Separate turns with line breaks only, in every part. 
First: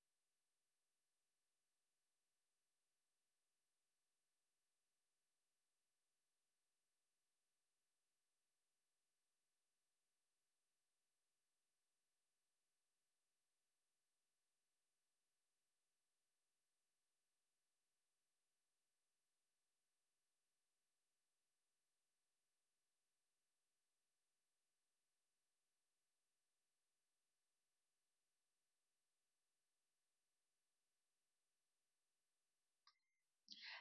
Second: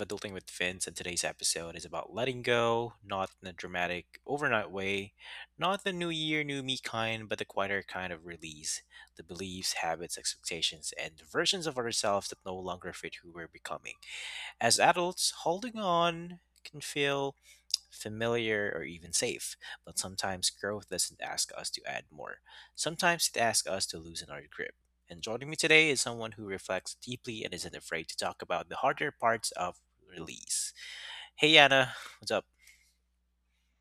Adulting with Vince. And today's episode is about letting go, not in a dramatic, overnight way, not the new year, new me kind, but the quieter kind of release the beliefs, habits, expectations, and versions of ourselves that no longer fit who we're becoming. As adults, holding on can feel familiar, or even safe, but sometimes growth doesn't ask us to add more. Sometimes it asks us to loosen our grip. And joining me today is someone who reflects deeply and isn't afraid to talk about the harder parts of release. Hey, Anna, what's up?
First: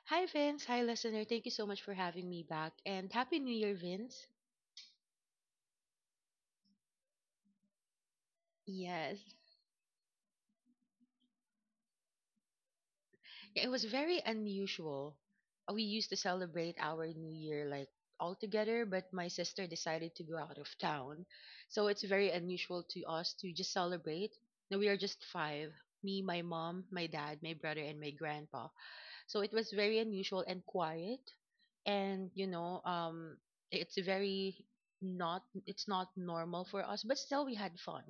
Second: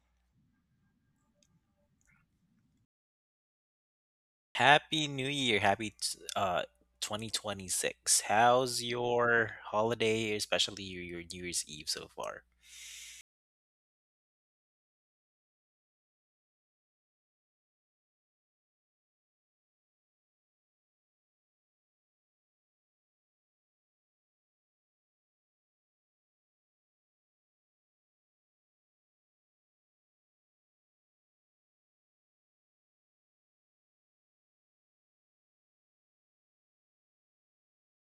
Hi, Vince. Hi, listener. Thank you so much for having me back. And Happy New Year, Vince.
Happy New Year. 2026. How's
Yes.
your holiday, especially your New Year's Eve so far?
Yeah, It was very unusual. We used to celebrate our New Year like all together, but my sister decided to go out of town. So it's very unusual to us to just celebrate. Now we are just five: me, my mom, my dad, my brother, and my grandpa. So it was very unusual and quiet. And you know, it's very, not, it's not normal for us, but still we had fun.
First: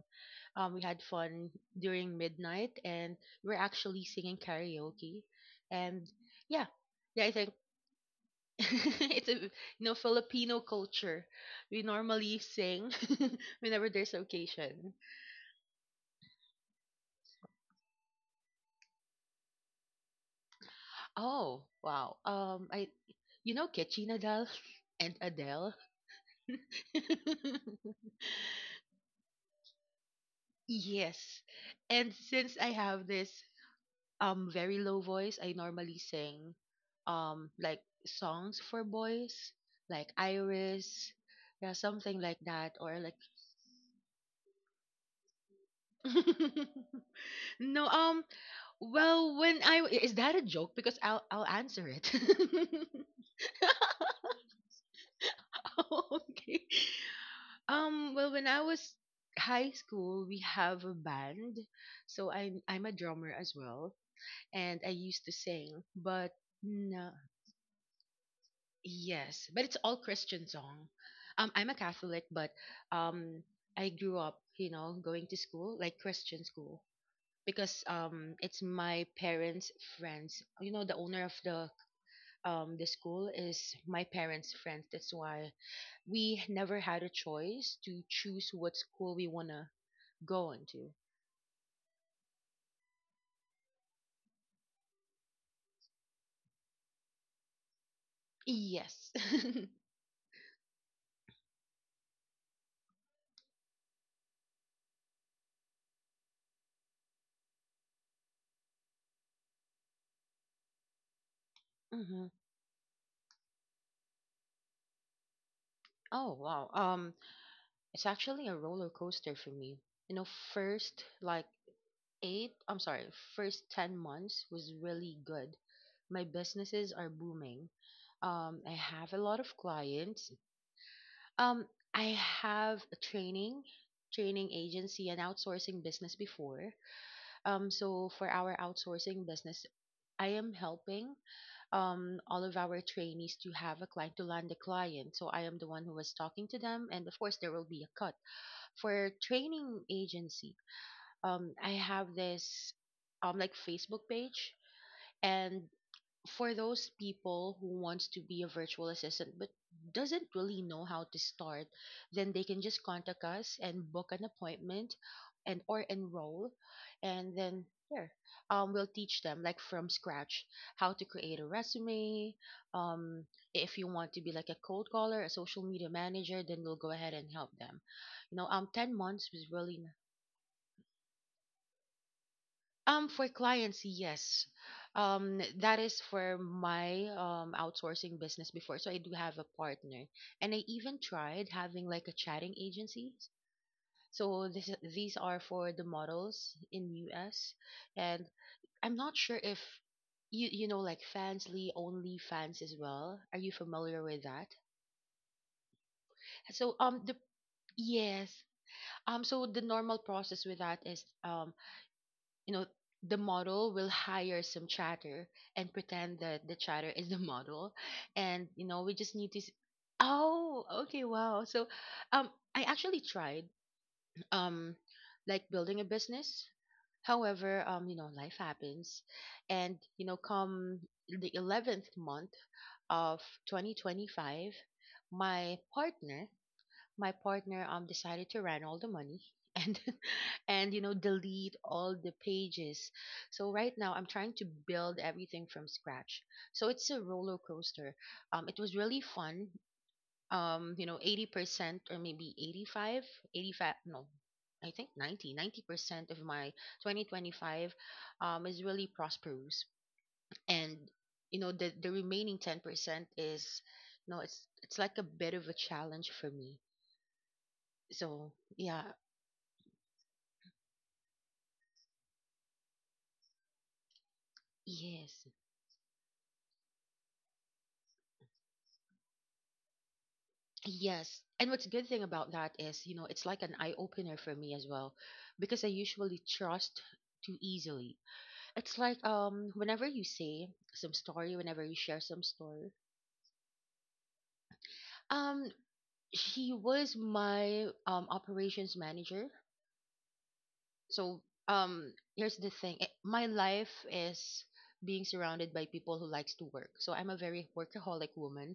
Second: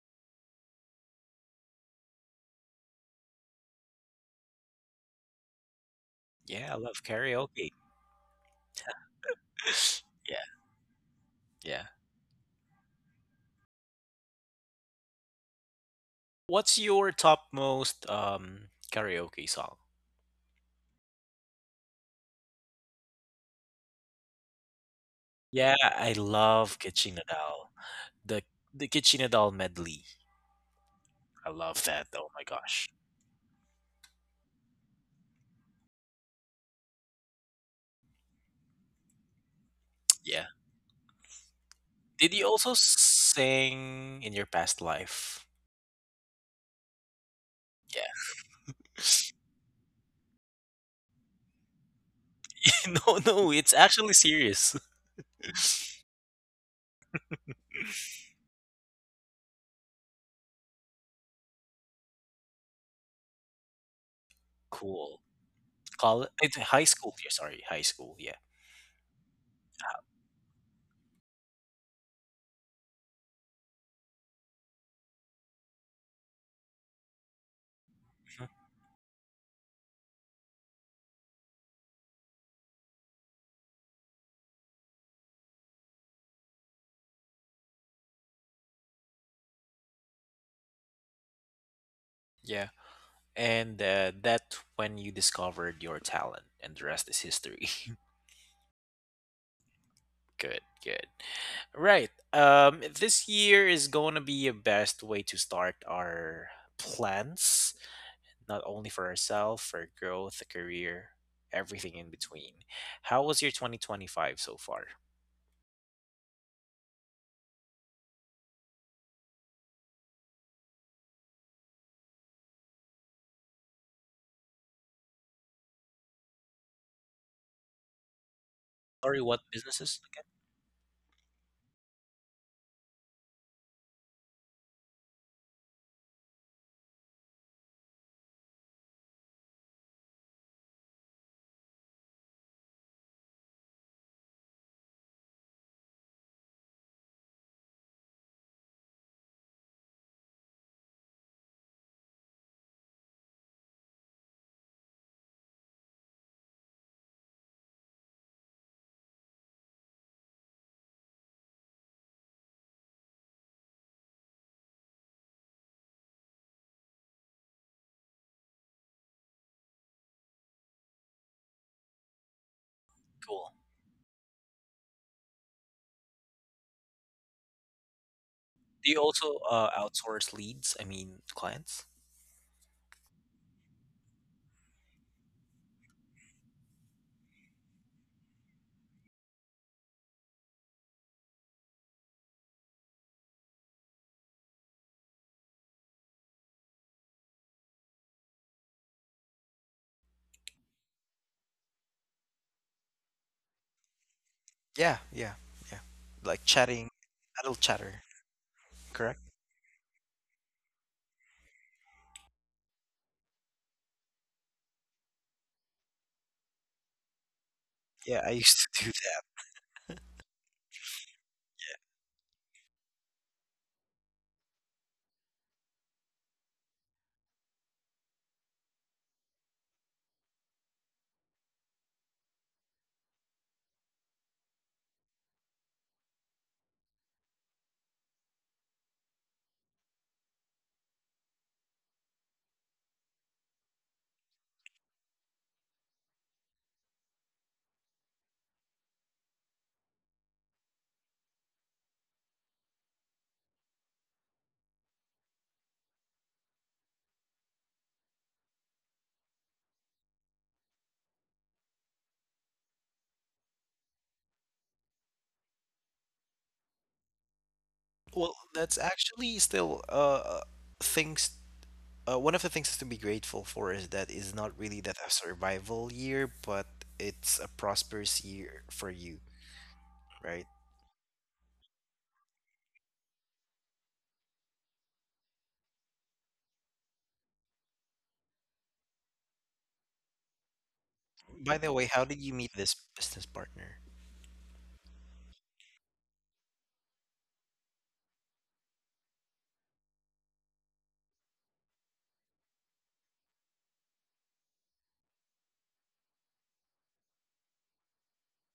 We had fun during midnight, and we're actually singing karaoke and... Yeah,
Yeah, I love
yeah, I think
karaoke.
it's a, you know,
Yeah,
Filipino culture. We
yeah.
normally sing whenever there's occasion.
What's your top most karaoke song?
Oh, wow. I Ketchy Nadal and Adele
Yeah, I love Kitchen Nadal. The the Kitchen Nadal medley.
yes.
I love that.
And
Oh my
since I
gosh.
have this, very low voice, I normally sing, like songs for boys, like
Yeah.
Iris. Yeah, something
Did
like
you
that,
also
or like...
sing in your past life?
No.
Yeah.
Well, when I is that a joke? Because I'll answer it.
No, no, it's actually serious.
Oh, okay. Well, when I was high school, we have a band, so I'm a drummer as well, and I
Cool.
used to sing,
Call
but...
it's high
No.
school. Yeah, sorry, high school. Yeah.
Yes, but it's all Christian song. I'm a Catholic, but um, I grew up, you know, going to school like Christian school, because
Mhm.
it's my parents' friends. You know, the owner of the school is my parents' friends. That's why we never had a choice to choose what school we wanna go into.
Yeah. And that when you discovered your talent, and the rest is history.
Yes.
Good, good. Right. This year is going to be a best way to start our plans, not only for ourselves, for growth, a career, everything in
Hmm.
between. How was your 2025 so far?
Oh wow. It's actually a roller coaster for me. You know, first like eight, I'm sorry, first 10 months was really good. My businesses are booming. I have a
Sorry,
lot
what
of
businesses? Again,
clients. Um, I have a training agency and outsourcing business before. So for our outsourcing business, I am helping, all of our trainees to land a client. So I am the one who was talking to them, and of course there will be a cut for training agency. I have this, like Facebook page, and for those people who wants to be a virtual assistant but doesn't really know how to start, then they can just contact us and book an appointment and or enroll, and then here, we'll teach them like from scratch how to create a resume. um
cool.
if you want to be like a cold caller, a social media manager, then we'll go ahead and help them. You know,
Do
10
you
months
also
was really...
outsource leads? I mean, clients?
For clients, yes. That is for my outsourcing business before. So I do have a partner, and I even tried having like a chatting agency. So this these are for the models in US, and I'm not sure if you know, like Fansly, OnlyFans as well. Are you familiar with that?
Yeah, yeah, yeah. Like
So,
chatting,
the
adult chatter,
yes.
correct?
So the normal process with that is, you know, the model will hire some chatter and pretend that the chatter is the model,
Yeah, I
and you
used
know,
to do
we just need to
that.
s- oh, okay, wow. So, um I actually tried, um like building a business. However, you know, life happens. And you know, come the 11th month of 2025, my partner my partner, decided to run all the money and and you know, delete all the pages. So right now I'm trying to build everything from scratch. So it's a roller coaster. It was really fun. You know, 80%, or maybe eighty five. No, I think 90% of my 2025 is really prosperous. And you know, the remaining 10% is, you know, it's like a bit of a challenge for me. So,
Well, that's
yeah.
actually still things. One of the things to be grateful for is that it's not really that a
Yes.
survival year, but it's a prosperous year for you, right?
Yes. And what's good thing about that is, you know, it's like an eye opener for me as well, because I usually trust too easily. It's like, whenever you say some story,
By
whenever
the
you
way,
share
how did
some
you meet
story,
this business partner?
um she was my operations manager. So, here's the thing. My life is being surrounded by people who likes to work. So I'm a very workaholic woman.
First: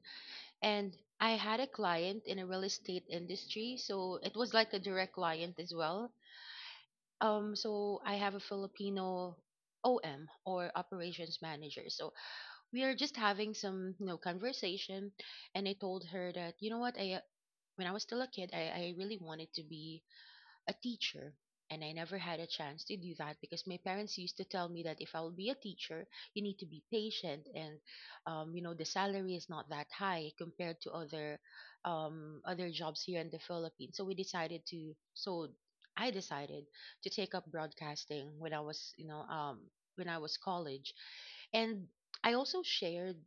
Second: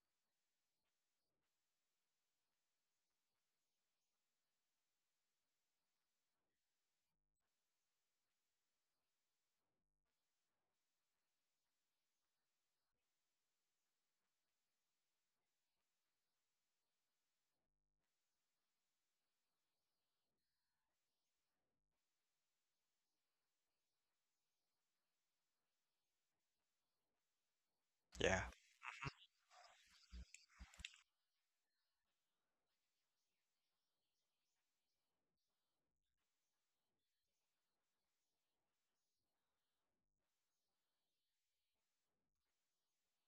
And I had a client in a real estate industry, so it was like a direct client as well. So I have a Filipino OM or operations manager. So we are just having some, you know, conversation, and I told her that, you know what, I when I was still a kid, I really wanted to be a teacher. And I never had a chance to do that because my parents used to tell me that if I will be a teacher, you need to be patient, and
Yeah.
you know, the salary is not that high compared to other, other jobs here in the Philippines. So I decided to take up broadcasting when I was, you know, when I was college, and I also shared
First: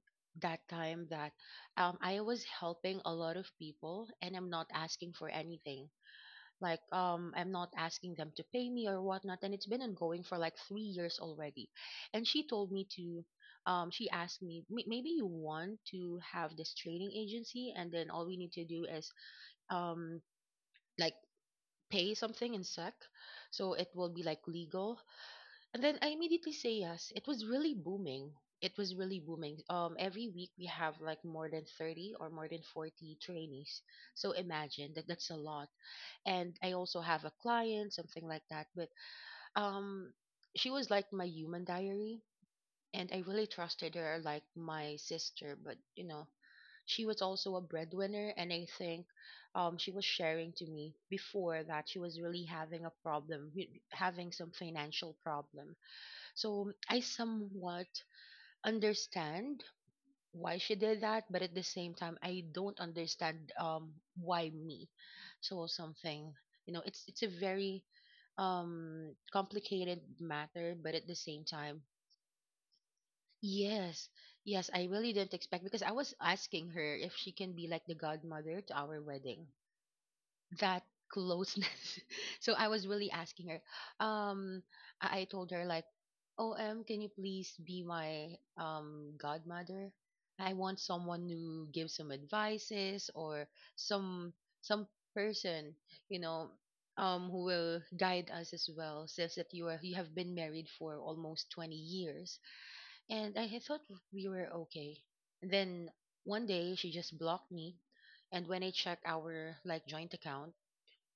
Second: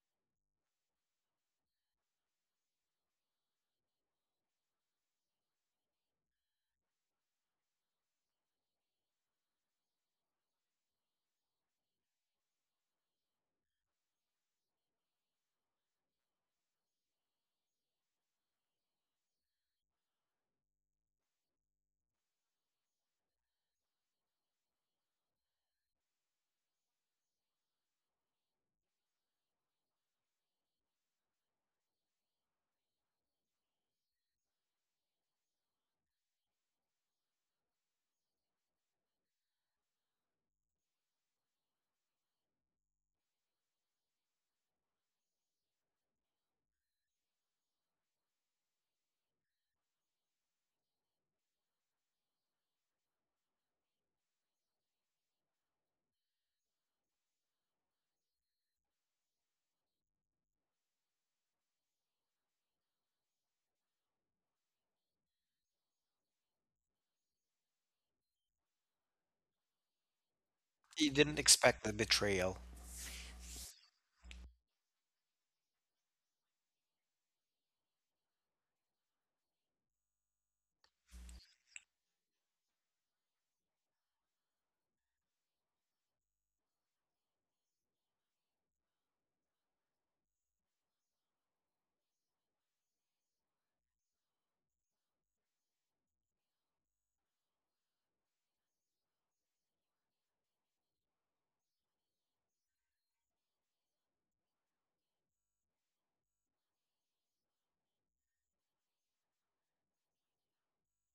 that time that, I was helping a lot of people and I'm not asking for anything. Like, I'm not asking them to pay me or whatnot, and it's been ongoing for like 3 years already. And she told me to, she asked me, "Maybe you want to have this training agency, and then all we need to do is, um, like pay something in SEC, so it will be like legal." And then I immediately say yes. It was really booming. It was really booming. Every week we have like more than 30 or more than 40 trainees. So imagine that, that's a lot, and I also have a client, something like that. But um, she was like my human diary, and I really trusted her like my sister. But you know, she was also a breadwinner, and I think, she was sharing to me before that she was really having a problem, having some financial problem. So I somewhat understand why she did that, but at the same time, I don't understand why me. So something, you know, it's a very, complicated matter, but at
You
the
didn't
same time...
expect the betrayal.
Yes, yes, I really didn't expect, because I was asking her if she can be like the godmother to our wedding, that closeness. So I was really asking her. Um, I told her like, "Oh, can you please be my godmother? I want someone to give some advices, or some some person, you know, who will guide us as well. Says that you have been married for almost 20 years, and I had thought we were okay." And then one day she just blocked me, and when I checked our like joint account,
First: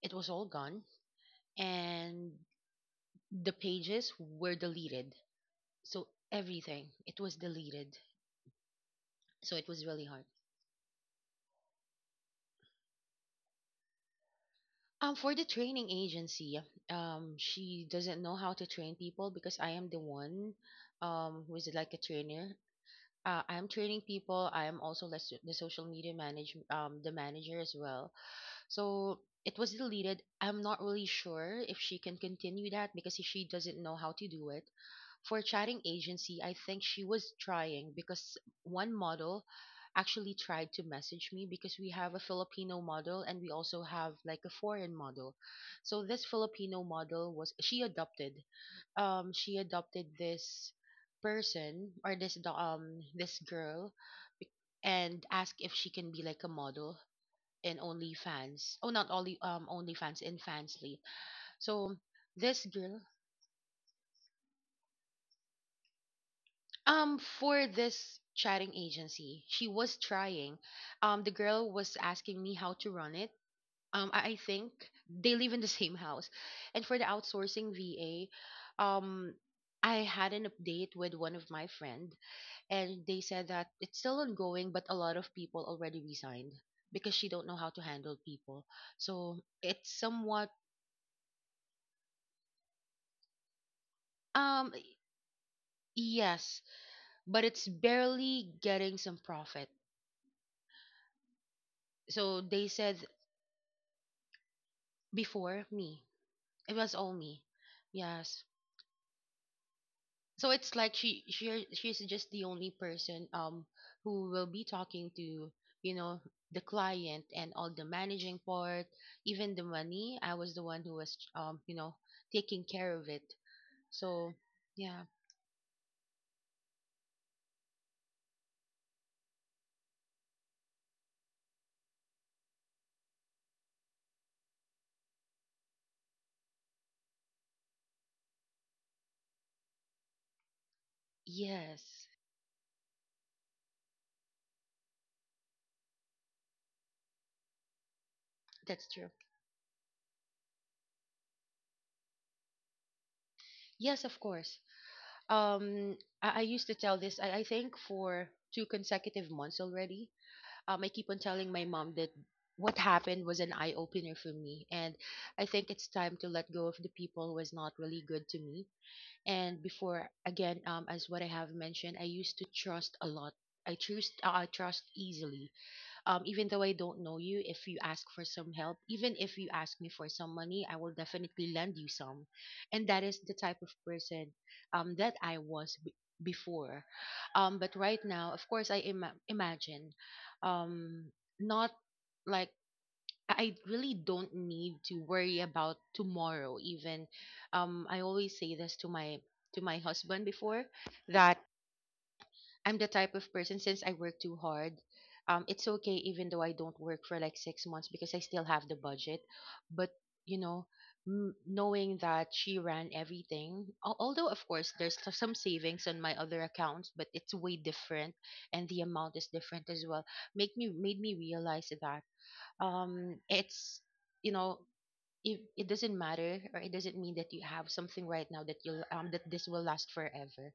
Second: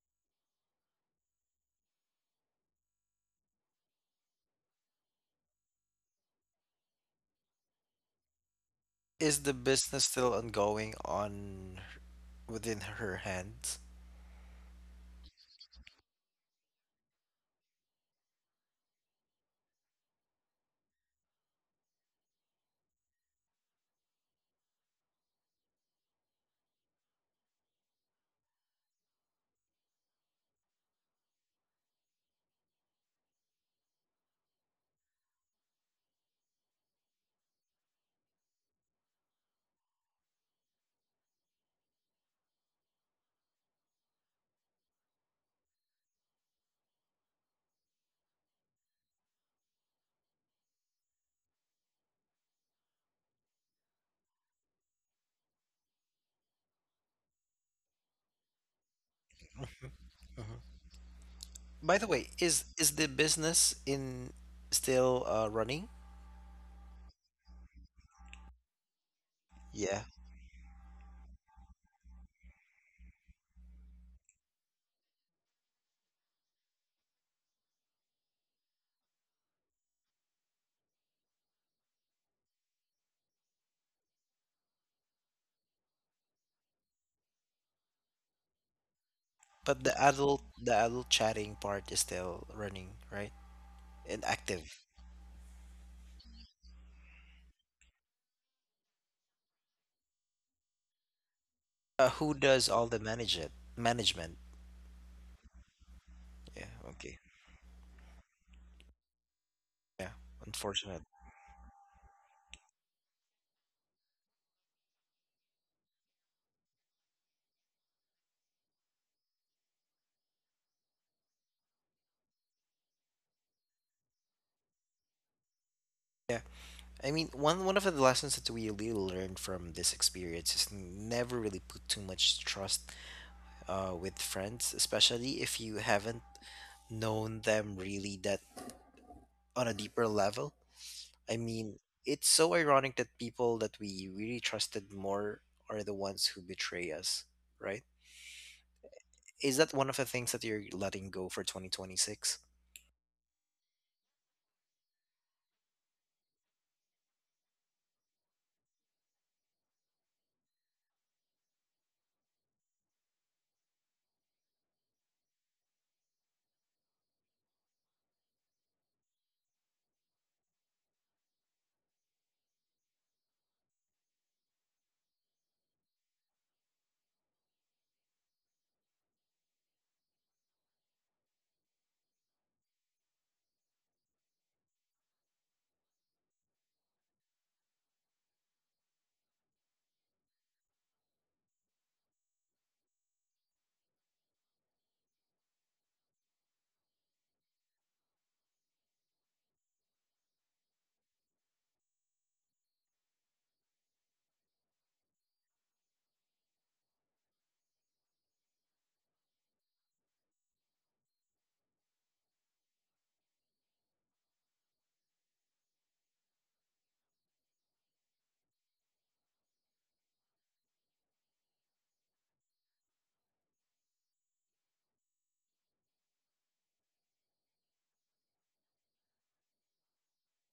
it was all gone, and the pages were deleted. So everything, it was deleted.
Is the
So it was really
business
hard.
still ongoing on within her hands?
For the training agency, she doesn't know how to train people because I am the one, who is like a trainer. I am training people. I am also like the social media manage, the manager as well. So it was deleted. I'm not really sure if she can continue that because she doesn't know how to do it. For chatting agency, I think she was trying because one model actually tried to message me, because we have a Filipino model and we also have like a foreign model. So this Filipino model was she adopted. She adopted this person, or this girl, bec- and asked if she can be like a model in OnlyFans. Oh, not only, OnlyFans, in
Mhm.
Fansly. So
By the way, is
this
is
girl,
the business in still running?
for this chatting agency, she was
Yeah.
trying. The girl was asking me how to run it. I think they live in the same house, and for the outsourcing VA, um. I had an update with one of my friend and they said that it's still ongoing but a lot of people already resigned because she don't know how to handle people. So
But the
it's
adult
somewhat,
the adult chatting part is still running, right? And active.
um Yes, but it's barely getting some profit.
Who
So they
does all the
said
manage it? Management.
before me,
Yeah.
it was all
Okay.
me. Yes.
Yeah.
So it's like
Unfortunate.
she's just the only person, who will be talking to, you know, the client and all the managing part, even the money. I was the one who was, you know, taking care of it. So, yeah.
Yeah. I mean, one of the lessons that we really learned from this experience is never really put too much trust with friends, especially if you haven't known them really that on a deeper level. I mean,
Yes,
it's so ironic that people that we really trusted more are the ones who betray us, right?
that's true.
Is that one of the things that you're letting go for 2026?
Yes, of course. um I used to tell this I think for two consecutive months already. I keep on telling my mom that what happened was an eye opener for me, and I think it's time to let go of the people who was not really good to me. And before again, as what I have mentioned, I used to trust a lot. I trust easily. Even though I don't know you, if you ask for some help, even if you ask me for some money, I will definitely lend you some. And that is the type of person, that before. But right now, of course, imagine, um, not, like, I really don't need to worry about tomorrow. Even, I always say this to my husband before, that I'm the type of person. Since I work too hard, it's okay even though I don't work for like 6 months, because I still have the budget. But, you know, knowing that she ran everything, although of course there's some savings on my other accounts, but it's way different, and the amount is different as well. Make me Made me realize that, it's, you know. It, it doesn't matter, or it doesn't mean that you have something right now that you'll that this will last forever.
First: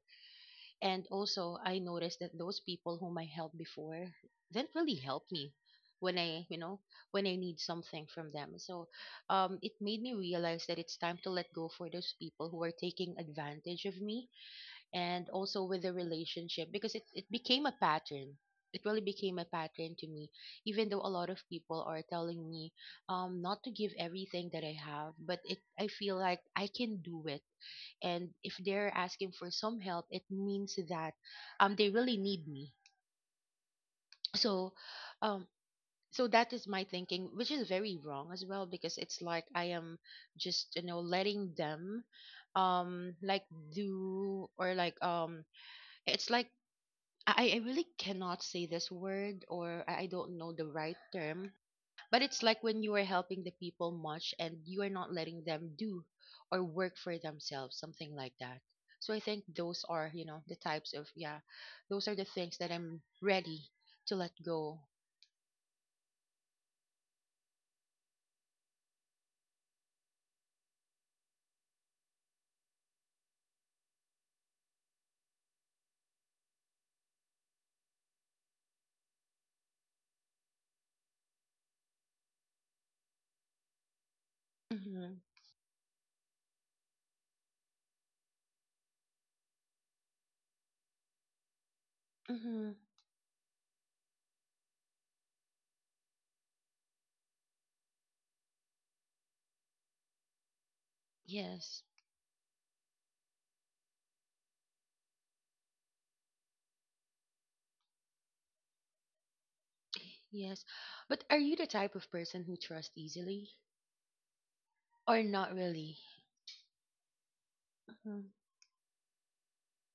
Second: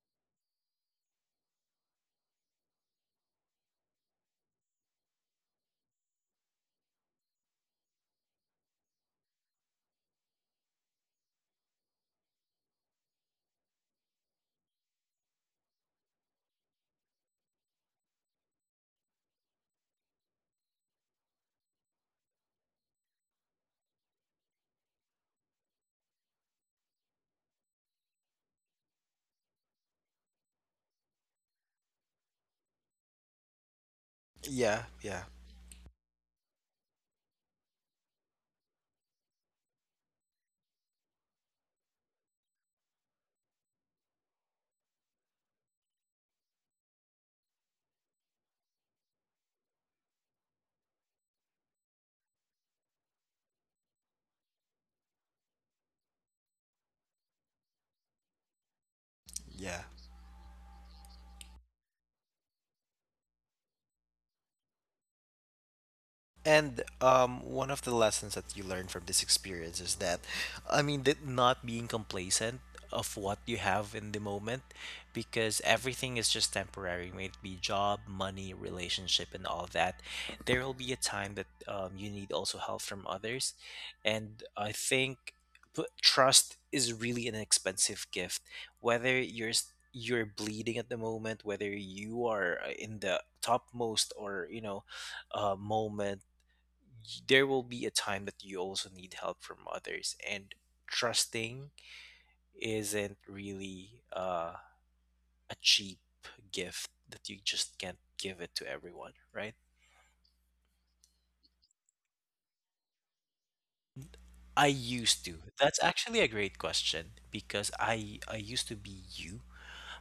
And also, I noticed that those people whom I helped before didn't really help me when I, when I need something from them. So, it made me realize that it's time to let go for those people who are taking advantage of me, and also with the relationship, because it became a pattern. It really became a pattern to me. Even though a lot of people are telling me, not to give everything that I have, but it, I feel like I can do it, and if they're asking for some help, it means that, they really need me. So,
Yeah, yeah,
um so that is my thinking, which is very wrong as well, because it's like I am just, you know, letting them, like, do, or like, it's like, I really cannot say this word, or I don't know the right term. But it's like when you are helping the people much and you are not letting them do or work for themselves, something like that. So I think
yeah.
those are, you know, the types of, yeah, those are the things that I'm ready to let go.
And one of the lessons that you learn from this experience is that, I mean, that not being complacent of what you have in the moment, because everything is just temporary. May it be job, money, relationship, and all that. There will be a time that you need also help from others, and I
Mm-hmm.
think trust is really an expensive gift. Whether you're bleeding at the moment, whether you are
Mm-hmm.
in the topmost or moment, there will be a time that you also need help from others and trusting
Yes.
isn't really a cheap gift that you just can't give it to everyone, right?
Yes. But are you the type of person who trusts easily
I used
or
to
not
That's
really?
actually a great question because i
Mm-hmm.
i used to be you.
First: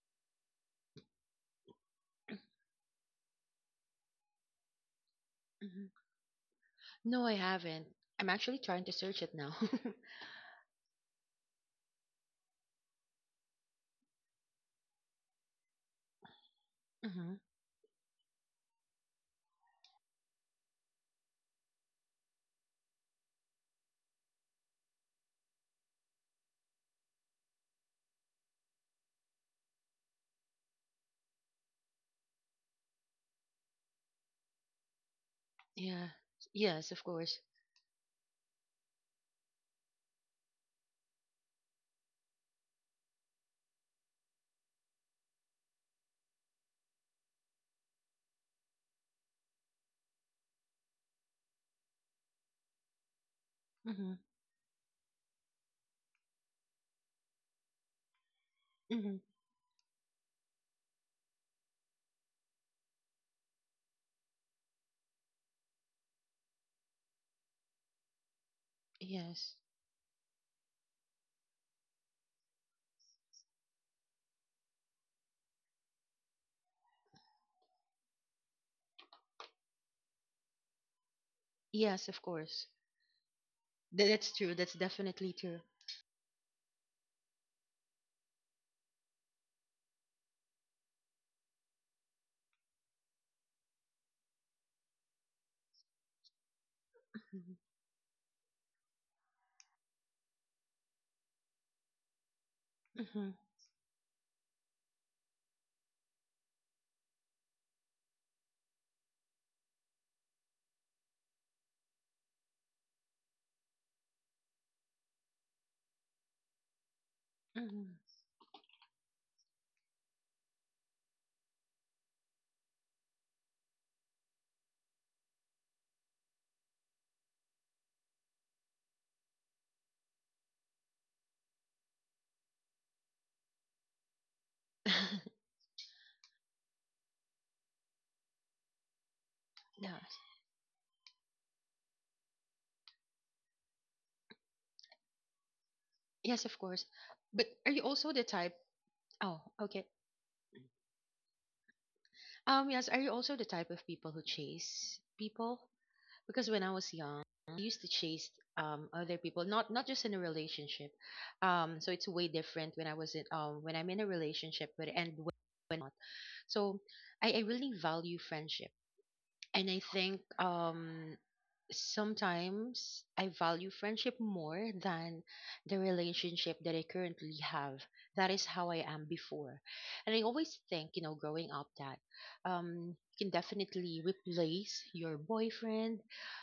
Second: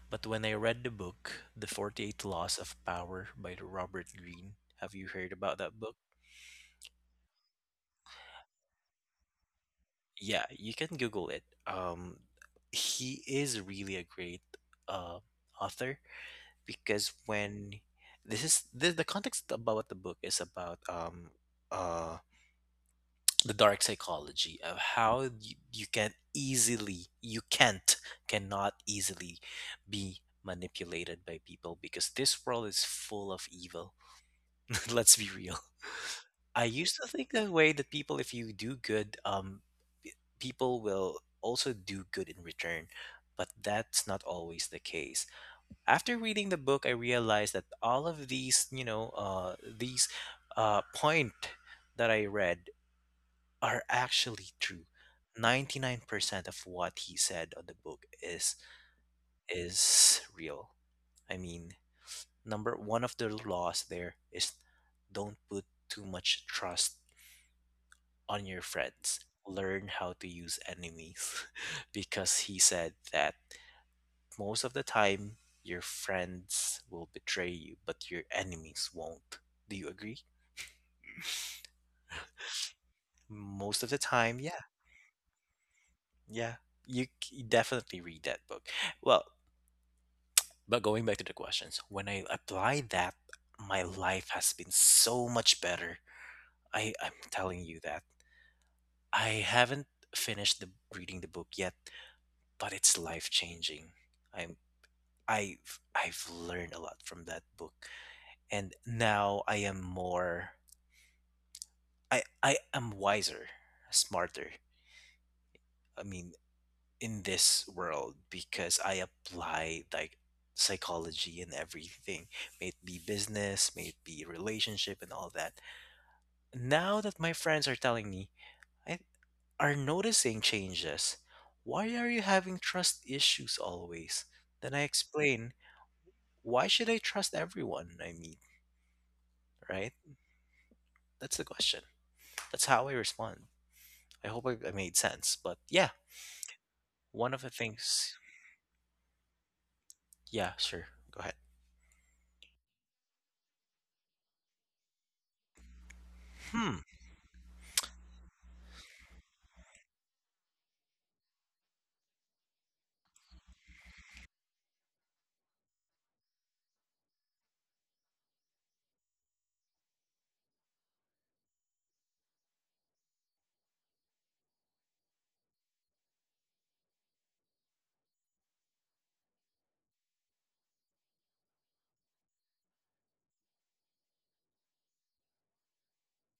But when I read the book The 48 Laws of Power by Robert Greene, have you heard about that
Mm-hmm.
book?
No, I haven't. I'm actually trying to search it now.
Yeah, you can google it. He is really a great uh, author because
Mm-hmm.
when this is the context about the book is about uh the dark psychology of how you cannot easily be manipulated by people because this world is full of evil. Let's be real.
Yeah.
I
Yes,
used
of
to think
course.
that way, that people if you do good, p- people will also do good in return. But that's not always the case. After reading the book, I realized that all of these point that I read are
Mm-hmm.
actually true. 99% of what he said on the book is
Mm-hmm.
is real. I mean, number one of the laws there is don't put too much trust on your friends.
Yes.
Learn how to use enemies because he said that most of the time, your friends will betray you, but your enemies won't. Do you agree?
Yes, of course.
Most of the
That's
time,
true.
yeah.
That's definitely true.
Yeah. You definitely read that book. Well, but going back to the questions, when I applied that, my life has been so much better. I'm
Mhm.
telling you that. I haven't finished the reading the book yet, but it's life
Mhm.
changing. I'm I've learned a lot from that book. And now I am wiser, smarter. I mean, in this
Mhm.
world because I apply like psychology and everything, may it be business, may it be relationship and all that. Now that my friends are telling me, I are noticing changes. Why are you having trust issues always? Then I explain, why should I trust everyone I meet, right?
Yes.
That's the question. That's how I respond. I hope I made sense. But yeah,
Yes, of course.
one of
But
the
are you also
things.
the type? Oh, okay.
Yeah, sure. Go ahead.
Yes. Are you also the type of people who chase people? Because when I
Hmm.
was young, I used to chase, other people, not just in a relationship. So it's way different when I was in, when I'm in a relationship, but, and when not. So I really value friendship. And I think, sometimes I value friendship more than the relationship that I currently have. That is how I am before. And I always think, you know, growing up, that, you can definitely replace your boyfriend.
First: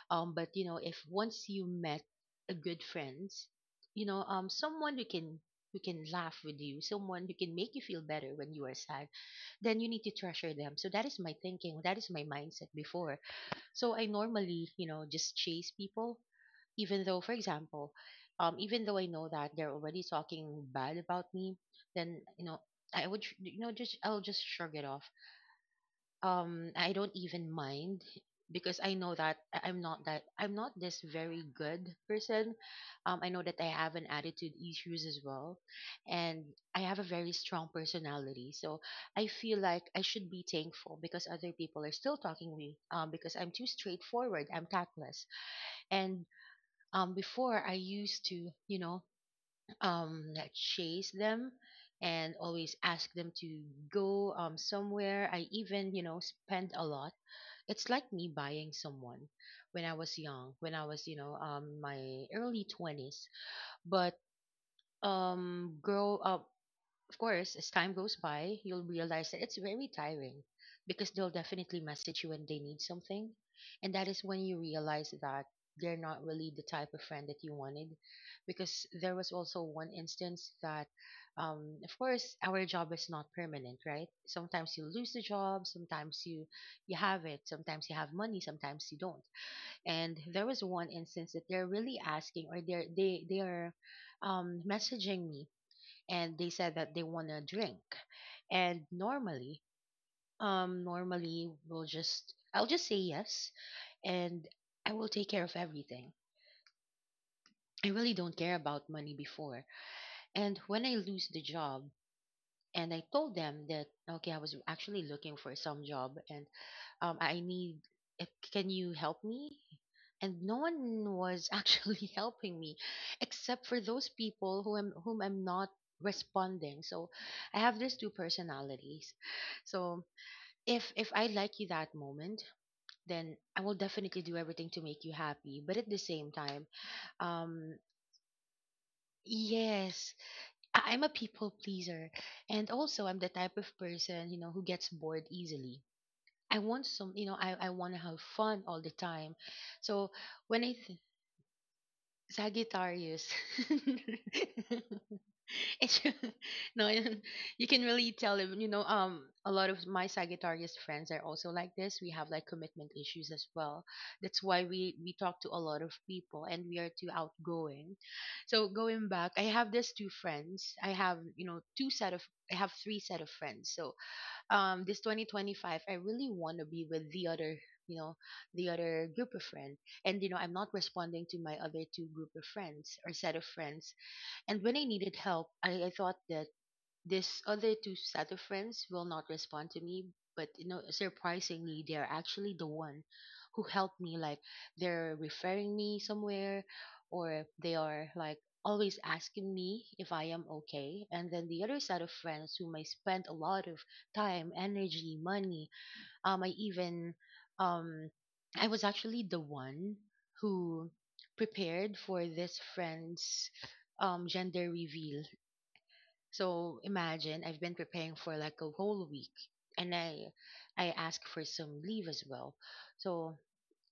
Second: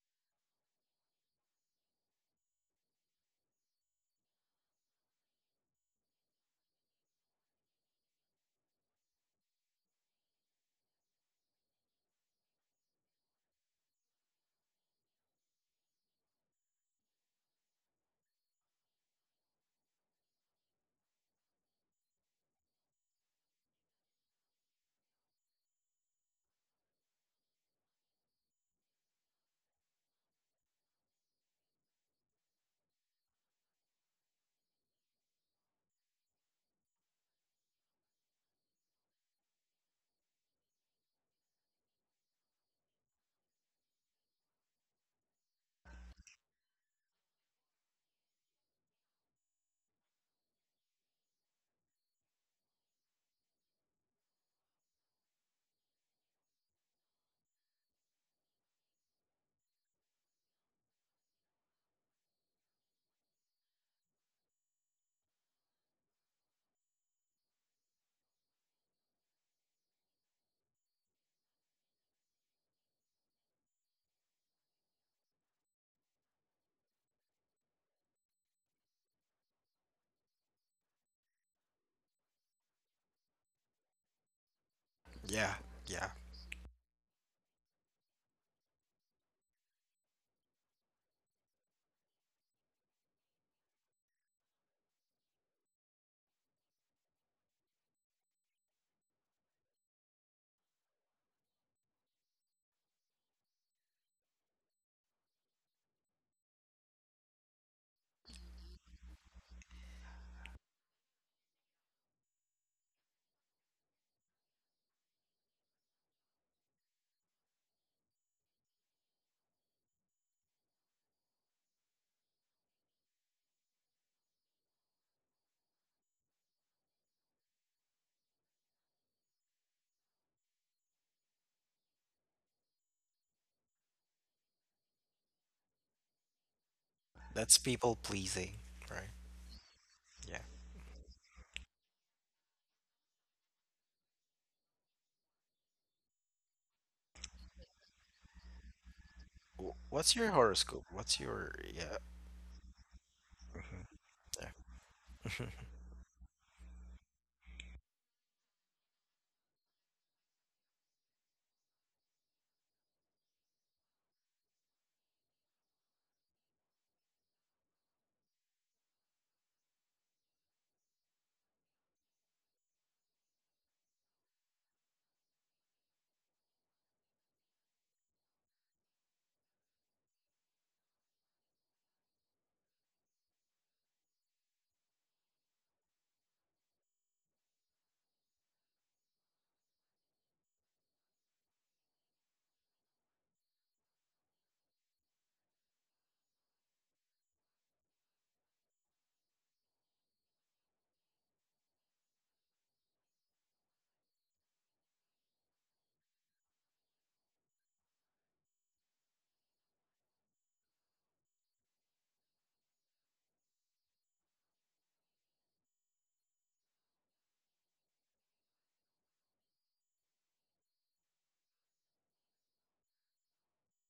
But you know, if once you met a good friends, you know, someone who can, who can laugh with you, someone who can make you feel better when you are sad, then you need to treasure them. So that is my thinking, that is my mindset before. So I normally, you know, just chase people, even though, for example, even though I know that they're already talking bad about me, then, you know, I would, you know, just I'll just shrug it off. I don't even mind, because I know that I'm not this very good person. I know that I have an attitude issues as well, and I have a very strong personality. So I feel like I should be thankful because other people are still talking me, because I'm too straightforward. I'm tactless. And, before I used to, you know, like, chase them, and always ask them to go somewhere. I even, you know, spend a lot. It's like me buying someone when I was young, when I was, you know, my early 20s. But, grow up, of course, as time goes by, you'll realize that it's very tiring, because they'll definitely message you when they need something. And that is when you realize that they're not really the type of friend that you wanted. Because there was also one instance that, of course, our job is not permanent, right? Sometimes you lose the
Yeah.
job,
Yeah.
sometimes you, you have it, sometimes you have money, sometimes you don't. And there was one instance that they're really asking, or they are messaging me, and they said that they want to drink. And normally, normally we'll just, I'll just say yes, and I will take care of everything. I really don't care about money before. And when I lose the job, and I told them that, okay, I was actually looking for some job, and, I need, eh, can you help me? And no one was actually helping me, except for those people who am, whom I'm not responding. So I have these two personalities. So if I like you that moment, then I will definitely do everything to make you happy. But at the same time,
That's
um,
people pleasing, right?
yes,
Yeah.
I'm a people pleaser, and also I'm the type of person, you know, who gets bored easily. I want some, you know, I want to have fun all the time.
Wh-
So
What's your
when I
horoscope?
th-
What's your yeah?
Sagittarius.
Mhm. Yeah.
It's no, you can really tell them, you know, a lot of my Sagittarius friends are also like this. We have like commitment issues as well. That's why we talk to a lot of people, and we are too outgoing. So going back, I have these two friends. I have, you know, I have three set of friends. So, this 2025 I really want to be with the other, you know, the other group of friends, and you know, I'm not responding to my other two group of friends or set of friends. And when I needed help, I thought that this other two set of friends will not respond to me, but you know, surprisingly, they are actually the one who helped me. Like, they're referring me somewhere, or they are like always asking me if I am okay. And then the other set of friends whom I spent a lot of time, energy, money. I even, um, I was actually the one who prepared for this friend's gender reveal. So imagine I've been preparing for like a whole week, and I asked for some leave as well. So,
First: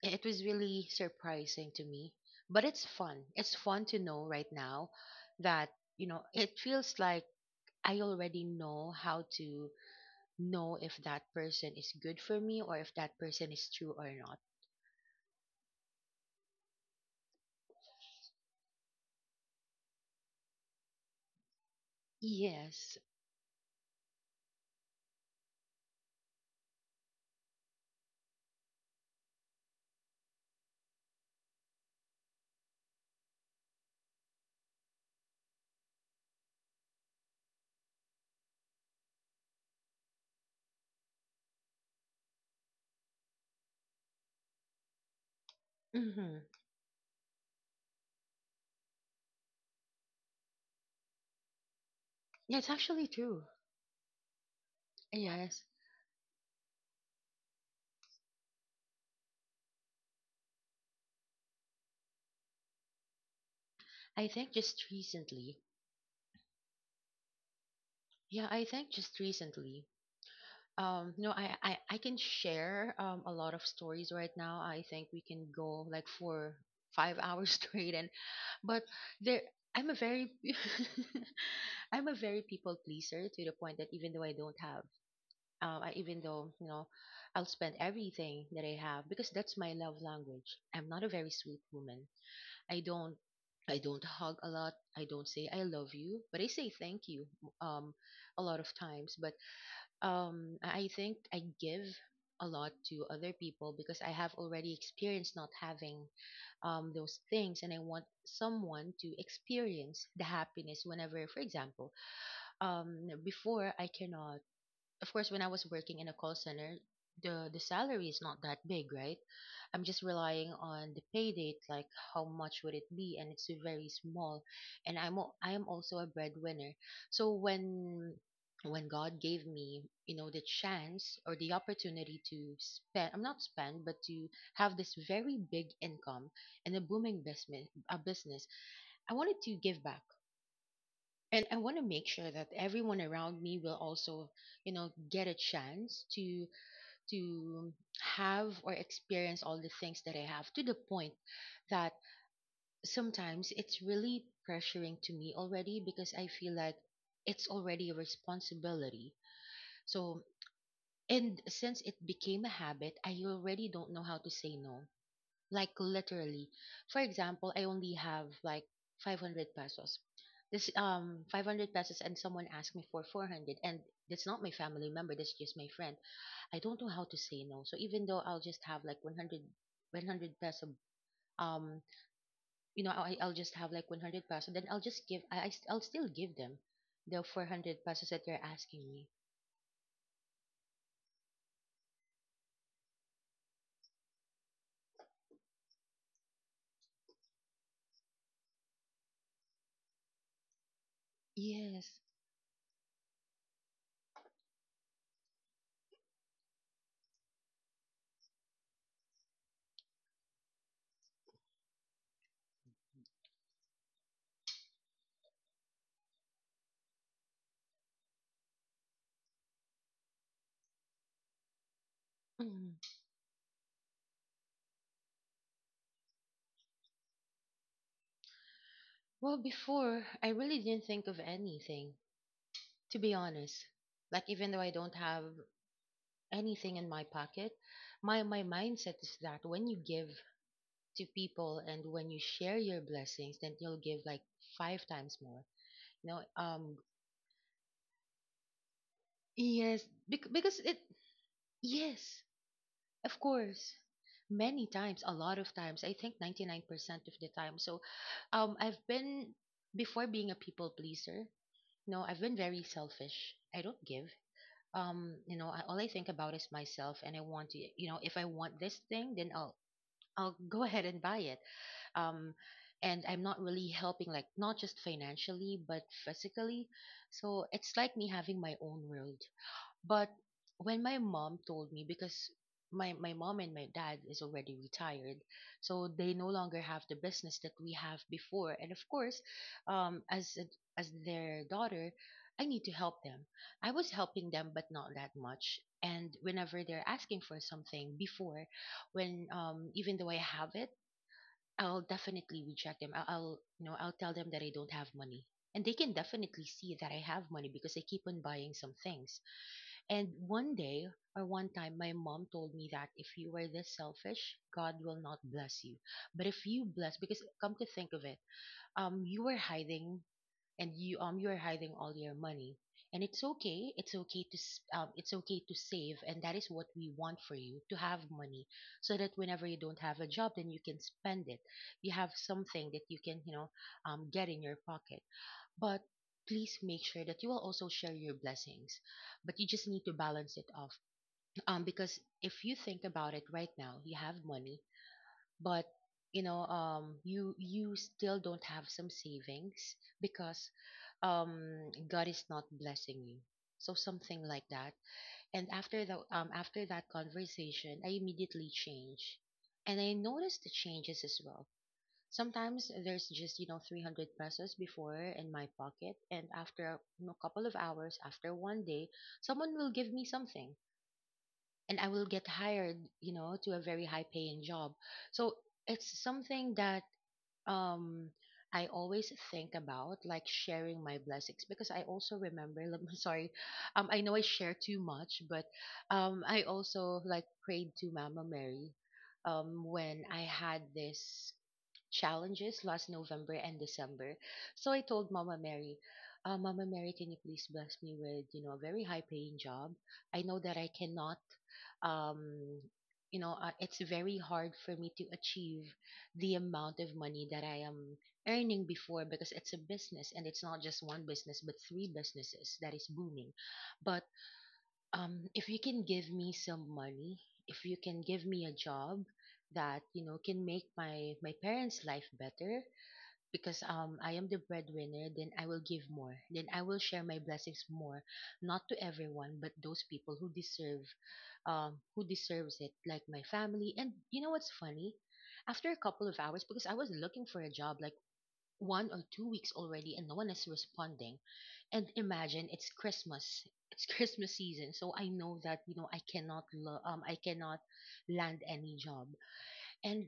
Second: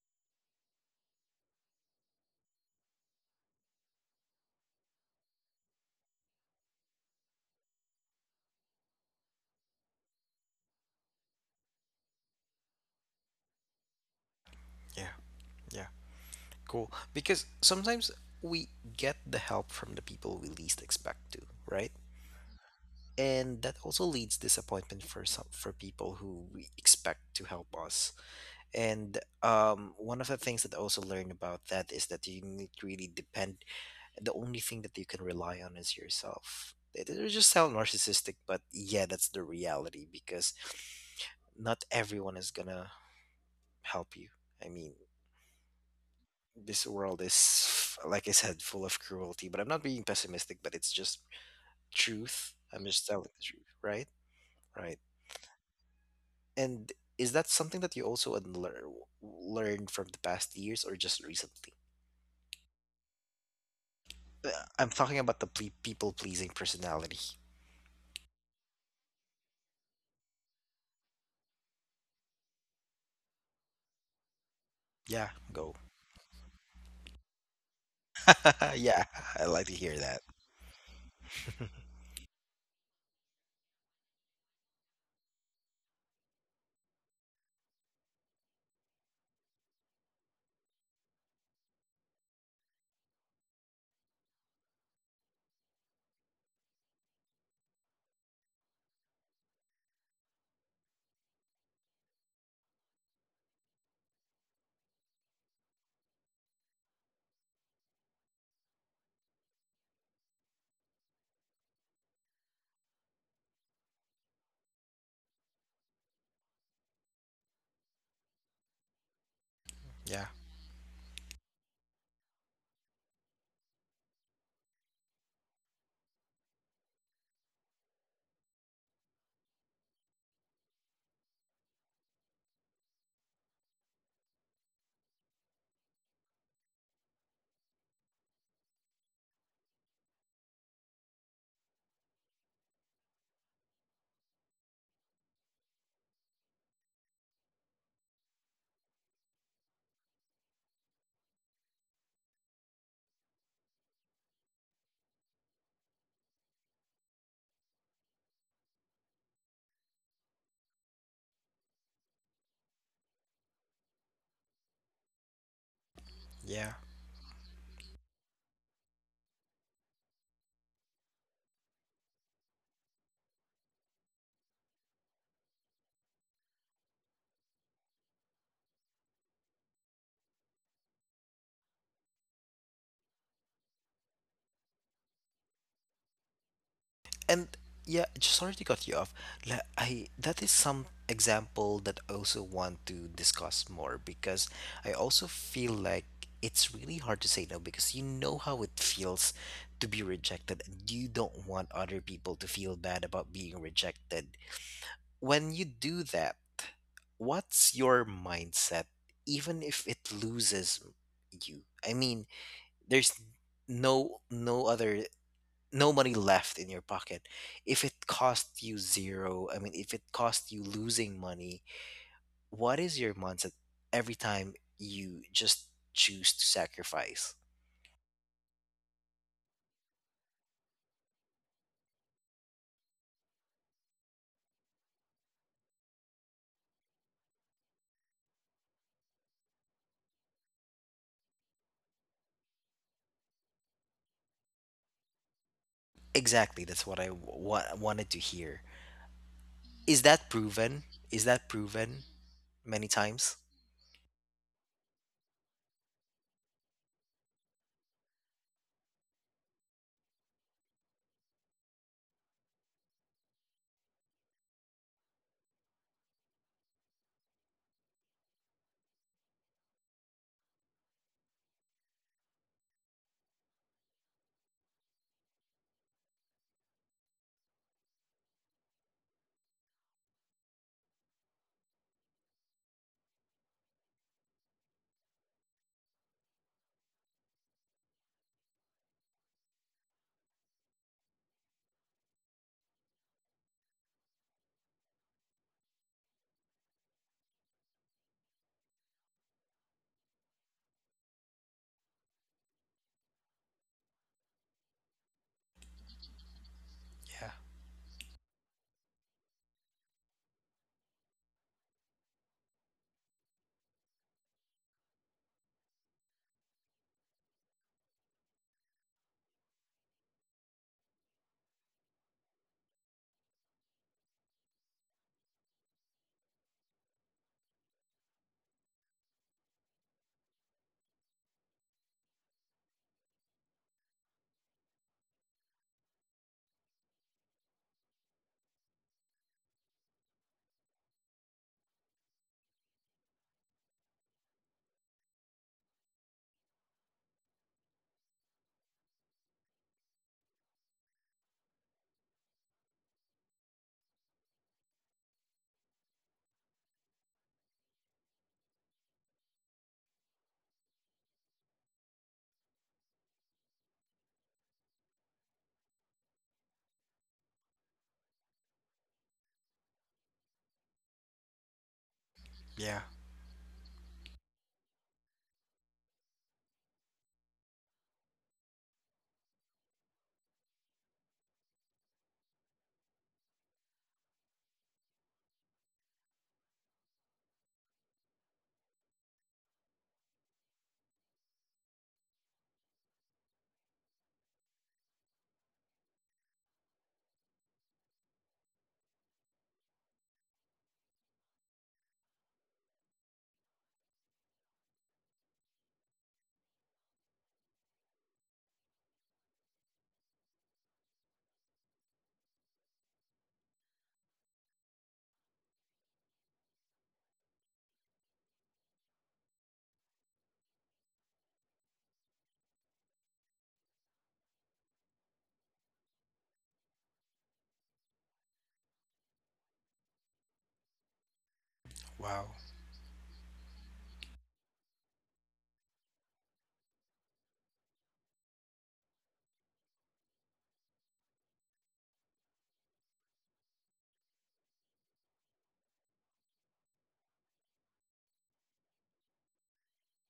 it was really surprising to me, but it's fun. It's fun to know right now that, you know, it feels like I already know how to know if that person is good for me, or if that person is true or not.
Yeah. Yeah. Cool. Because sometimes we get the help from the people we least expect to, right?
Yes.
And that also leads disappointment for people who we expect to help us. And one of the things that I also learned about that is that you need to really depend the only thing that you can rely on is yourself. It just sound narcissistic, but yeah, that's the reality because not everyone is gonna help you. I mean,
Mhm.
this world is, like I said, full of cruelty. But I'm not being pessimistic, but it's just truth.
Yeah, it's
I'm just
actually
telling the
true.
truth, right? Right.
Yes.
And is that something that you also learned from the past years or just recently?
I
Uh,
think
I'm
just
talking about the
recently.
people pleasing personality.
Yeah, I think just recently. No, I can share, a lot of stories right now. I think we
Yeah,
can
go.
go like for 5 hours straight, and but
Yeah,
there
I like to
I'm
hear
a
that.
very I'm a very people pleaser, to the point that even though I don't have, I, even though you know, I'll spend everything that I have, because that's my love language. I'm not a very sweet woman. I don't I don't hug a lot. I don't say I love you, but I say thank you, um a lot of times. But, I think I give a lot to other people because I have already experienced not having, those things, and I want someone to experience the happiness whenever, for example, before I cannot, of course, when I was working in a call center, the salary is not that big, right? I'm just
Yeah,
relying on the pay date, like how much would it be, and it's very small. And I am also a breadwinner, so when God gave me, you know, the chance or the opportunity to spend, I'm not spend, but to have this very big income and a booming business, I wanted to give back, and I want to make sure that everyone around me will also, you know, get a chance to have or experience all the things that I have, to the point that sometimes it's really pressuring to me already because I feel like it's already a responsibility. So, and since it became a habit, I already don't know how to say no, like literally.
yeah.
For example, I only have like 500 pesos. This 500 pesos and someone asked me for 400, and that's not my family member, that's just my friend. I don't know how to say no, so even though I'll just have like one hundred 100 peso, um I'll just have like 100 peso, then I'll just give, I'll still give them the
And
400
yeah,
pesos that
just
they're
sorry to
asking
cut you
me.
off. Like, I that is some example that I also want to discuss more because I also feel like it's really hard to say no because you know how it feels to be rejected and you don't want other
Yes.
people to feel bad about being rejected. When you do that, what's your mindset even if it loses you? I mean, there's no no other no money left in your pocket. If it cost you zero, I mean, if it cost you losing money, what
Mm.
is your mindset every time you just choose to sacrifice?
Well, before I really didn't think of anything, to be honest. Like even though I don't have anything in my pocket. My mindset is that when you give to people and when you share your blessings, then you'll give like five times more. You know,
Exactly, that's what I wanted to hear.
yes,
Is that
because it,
proven? Is that proven
yes,
many
of
times?
course, many times, a lot of times. I think 99% of the time. So, I've been, before being a people pleaser. No, I've been very selfish. I don't give. You know, all I think about is myself, and I want to. You know, if I want this thing, then I'll go ahead and buy it. Um, and I'm not really helping, like, not just financially, but physically. So it's like me having my own world. But when my mom told me, because my mom and my dad is already retired, so they no longer have the business that we have before. And of course, um, as a- as their daughter, I need to help them. I was helping them, but not that much. And whenever they're asking for something before, when even though I have it, I'll definitely reject them. I'll you know I'll tell them that I don't have money. And they can definitely see that I have
Yeah,
money because I keep on buying some things. And one day or one time, my mom told me that if you are this selfish, God will not bless you. But if you bless, because come to think of it, you were hiding and you you are hiding all your money, and it's okay. It's okay to it's okay to save, and that is what we want for you to have money, so that whenever you don't have a job, then you can spend it. You have something that you can get in your pocket. But please make sure that you will also share your blessings. But you just need to balance it off. Because if you think about it right now, you have money, but you still don't have some savings because God is not blessing you. So something like that. And after the after that conversation, I immediately changed, and I noticed the changes as well. Sometimes there's just, you know, 300 pesos before in my pocket, and after a you know, couple of hours, after one day, someone will give me something and I will get hired,
yeah,
you know, to a very high paying job. So it's something that um I always think about, like sharing my blessings, because I also remember, I'm sorry, I know I share too much, but I also like prayed to Mama Mary when I had this challenges last November and December. So I told Mama Mary, Mama Mary, can you please bless me with, you know, a very high paying job? I know that I cannot, um, it's very hard for me to achieve the amount of money that I am earning before because it's a business and it's not just one business, but three businesses that is booming. But if you can give me some money, if you can give me a job that you know can make my parents' life better, because I am the breadwinner, then I will give more. Then I will share my blessings more, not to everyone, but those people who deserve, who
wow.
deserves it, like my family. And you know what's funny? After a couple of hours, because I was looking for a job, like 1 or 2 weeks already and no one is responding, and imagine it's Christmas. It's Christmas season, so I know that you know I cannot lo- I cannot land any job. And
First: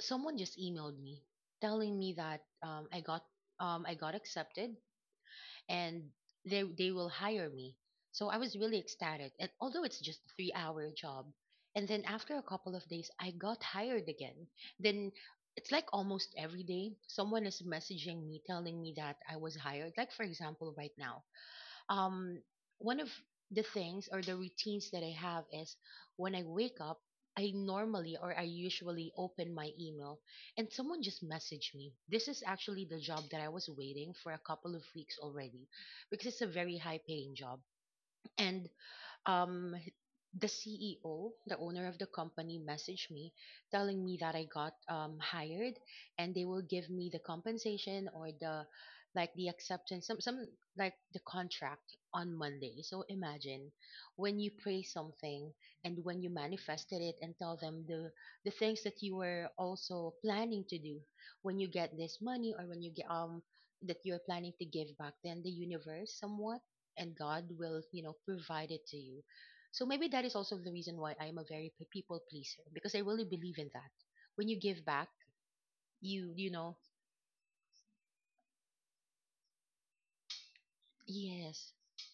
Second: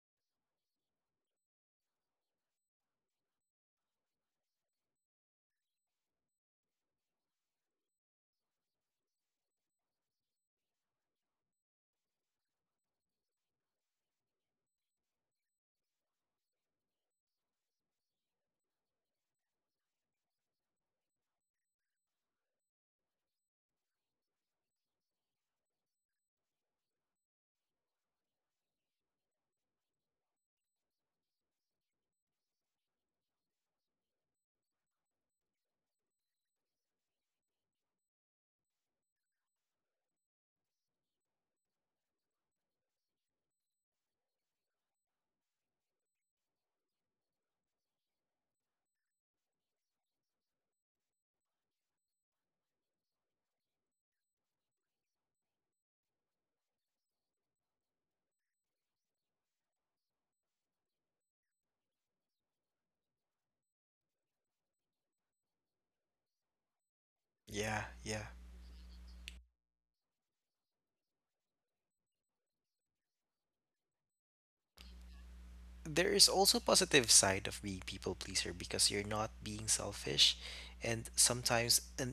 someone just emailed me telling me that I got I got accepted, and they will hire me. So I was really ecstatic. And although it's just a 3 hour job, and then after a couple of days, I got hired again. Then it's like almost every day someone is messaging me telling me that I was hired. Like for example, right now, um, one of the things or the routines that I have is when I wake up, I normally or I usually open my email and someone just messaged me. This is actually the job that I was waiting for a couple of weeks already because it's a very high paying job. And um, the CEO, the owner of the company, messaged me telling me that I got hired, and they will give me the compensation or the, like the acceptance, some like the contract on Monday. So imagine when you pray something and when you manifested it and tell them the things that you were also planning to do when you get this money or when you get that you're planning to give back, then the universe somewhat and God will,
Yeah,
you know,
yeah.
provide it to you. So maybe that is also the reason why I am a very people pleaser because I really believe in that. When you give back,
There is
you
also
know,
positive side of being people pleaser because you're not being selfish and
yes.
sometimes a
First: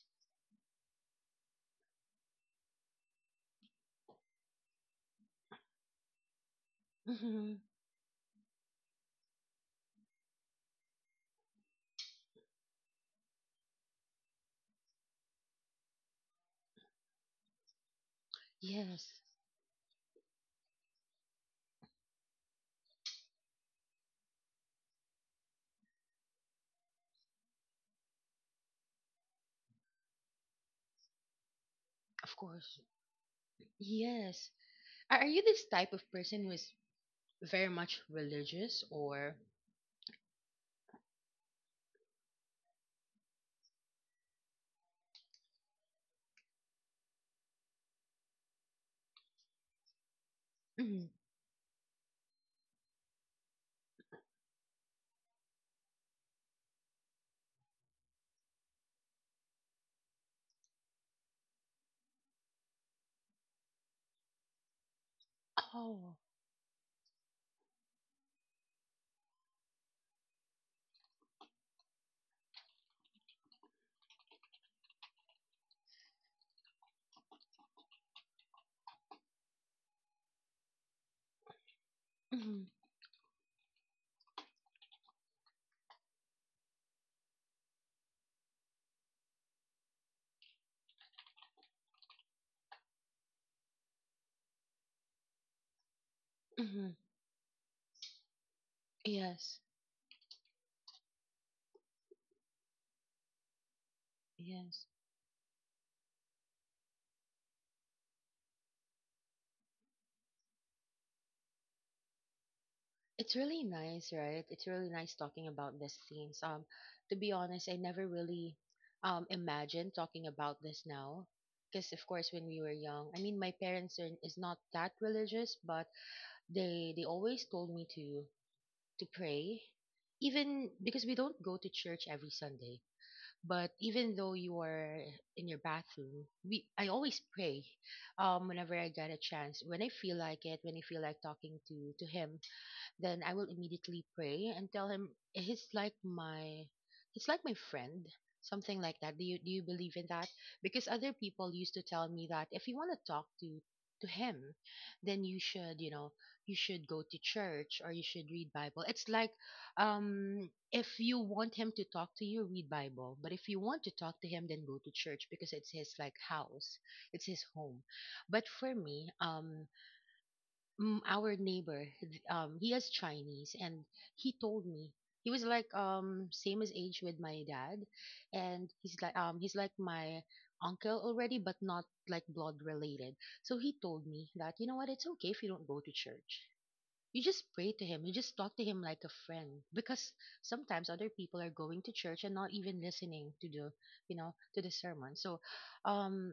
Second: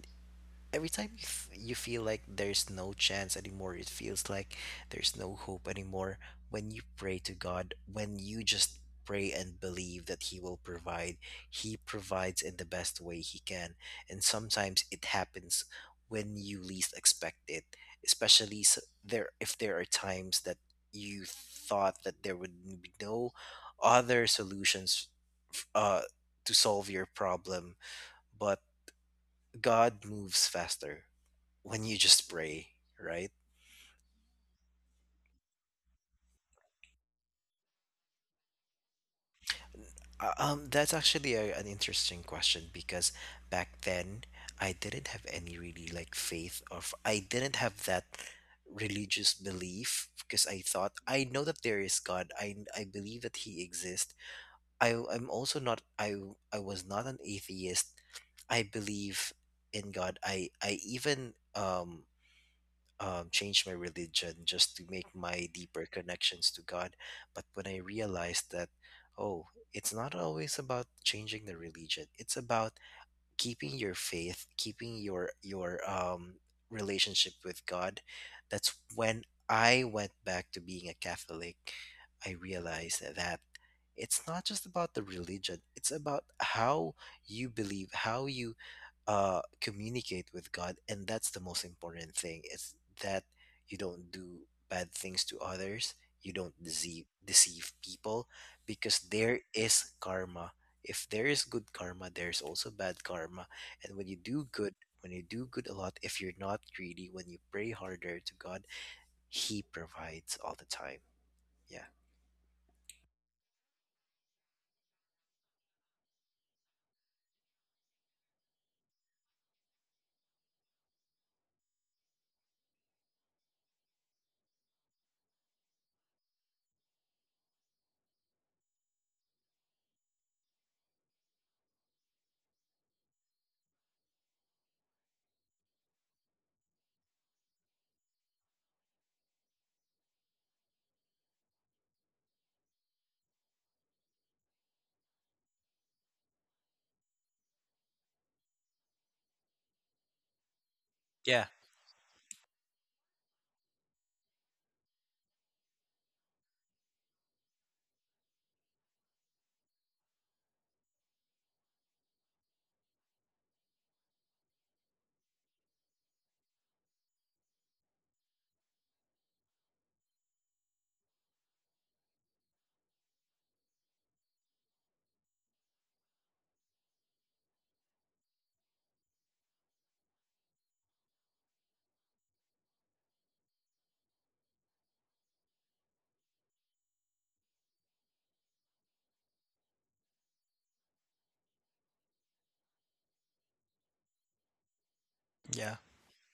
every time you feel like there's no chance anymore, it feels like there's no hope anymore. When you pray to
Hmm.
God, when you just pray and believe that He will provide, He provides in the best way He can. And sometimes it happens when you least expect it, especially s
Yes.
there if there are times that you thought that there would be no other solutions f- uh, to solve your problem, but God moves faster when you just
Of
pray,
course.
right?
Yes. Are you this type of person who is very much religious or?
That's actually an interesting question because back then I didn't have any really like faith I didn't have that religious belief because I thought
Mhm.
I know that there is God. I believe that He exists. I I'm also not. I was not an atheist. I believe in God. I even change my religion just to make my deeper
Oh.
connections to God. But when I realized that, oh, it's not always about changing the religion. It's about keeping your faith, keeping your relationship with God. That's when I went back to being a Catholic. I
Hmm.
realized that it's not just about the religion. It's about how you believe, how you communicate with God, and that's the most important thing. Is that you don't do bad things to others, you don't
Hmm.
deceive people, because there
Yes.
is karma. If there is good karma, there's also bad karma, and when you do good,
Yes.
when you do good a lot, if you're not greedy, when you pray harder to God, He provides all the time. Yeah.
It's really nice, right? It's really nice talking about these things. To be honest, I never really imagined talking about this now. Because of course, when we were young, I mean, my parents are, is not that religious, but they always told me to pray, even because we don't go to church every Sunday. But even though you are in your bathroom, we I always pray, whenever I get a chance, when I feel like it, when I feel like talking to him, then I will immediately pray and tell him he's like my friend, something like that. Do you believe in that? Because other
Yeah,
people used to tell me that if you want to talk to him, then you should, you know, you should go to church or you should read Bible. It's like if you want him to talk to you, read Bible. But if you want to talk to him, then go to church because it's his like house. It's his home. But for me, our neighbor he has chinese, and he told me, he was like same as age with my dad, and he's like my uncle already, but not like blood related. So he told me that you know what, it's okay if you don't go to church, you just pray to him, you just talk to him like a friend, because sometimes other people are going to church and not even listening to the you know to the sermon. So
yeah,
um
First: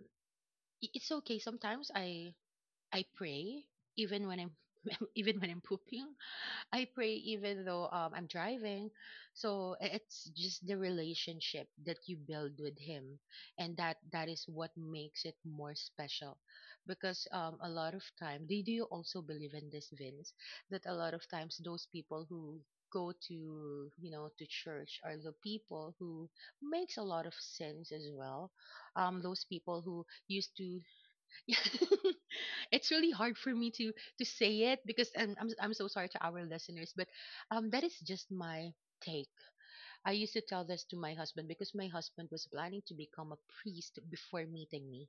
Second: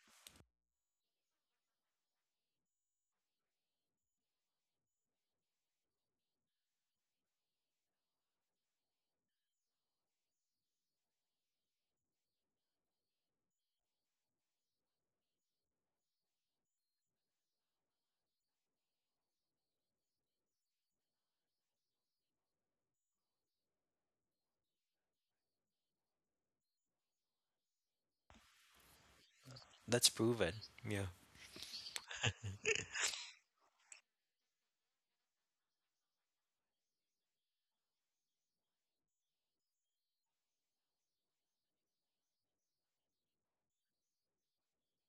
it's okay. Sometimes I pray even when I'm even when I'm pooping. I pray even though I'm driving. So it's just the relationship that you build with him, and that is what makes it more special. Because a lot of time, do you also believe in this, Vince? That a lot of times those people who go to you know to church are the people who makes a lot of sense as well, those people who
that's
used
proven.
to,
Yeah.
it's really hard for me to say it because I'm so sorry to our listeners, but that is just my take. I used to tell this to my husband because my husband was planning to become a priest before meeting me,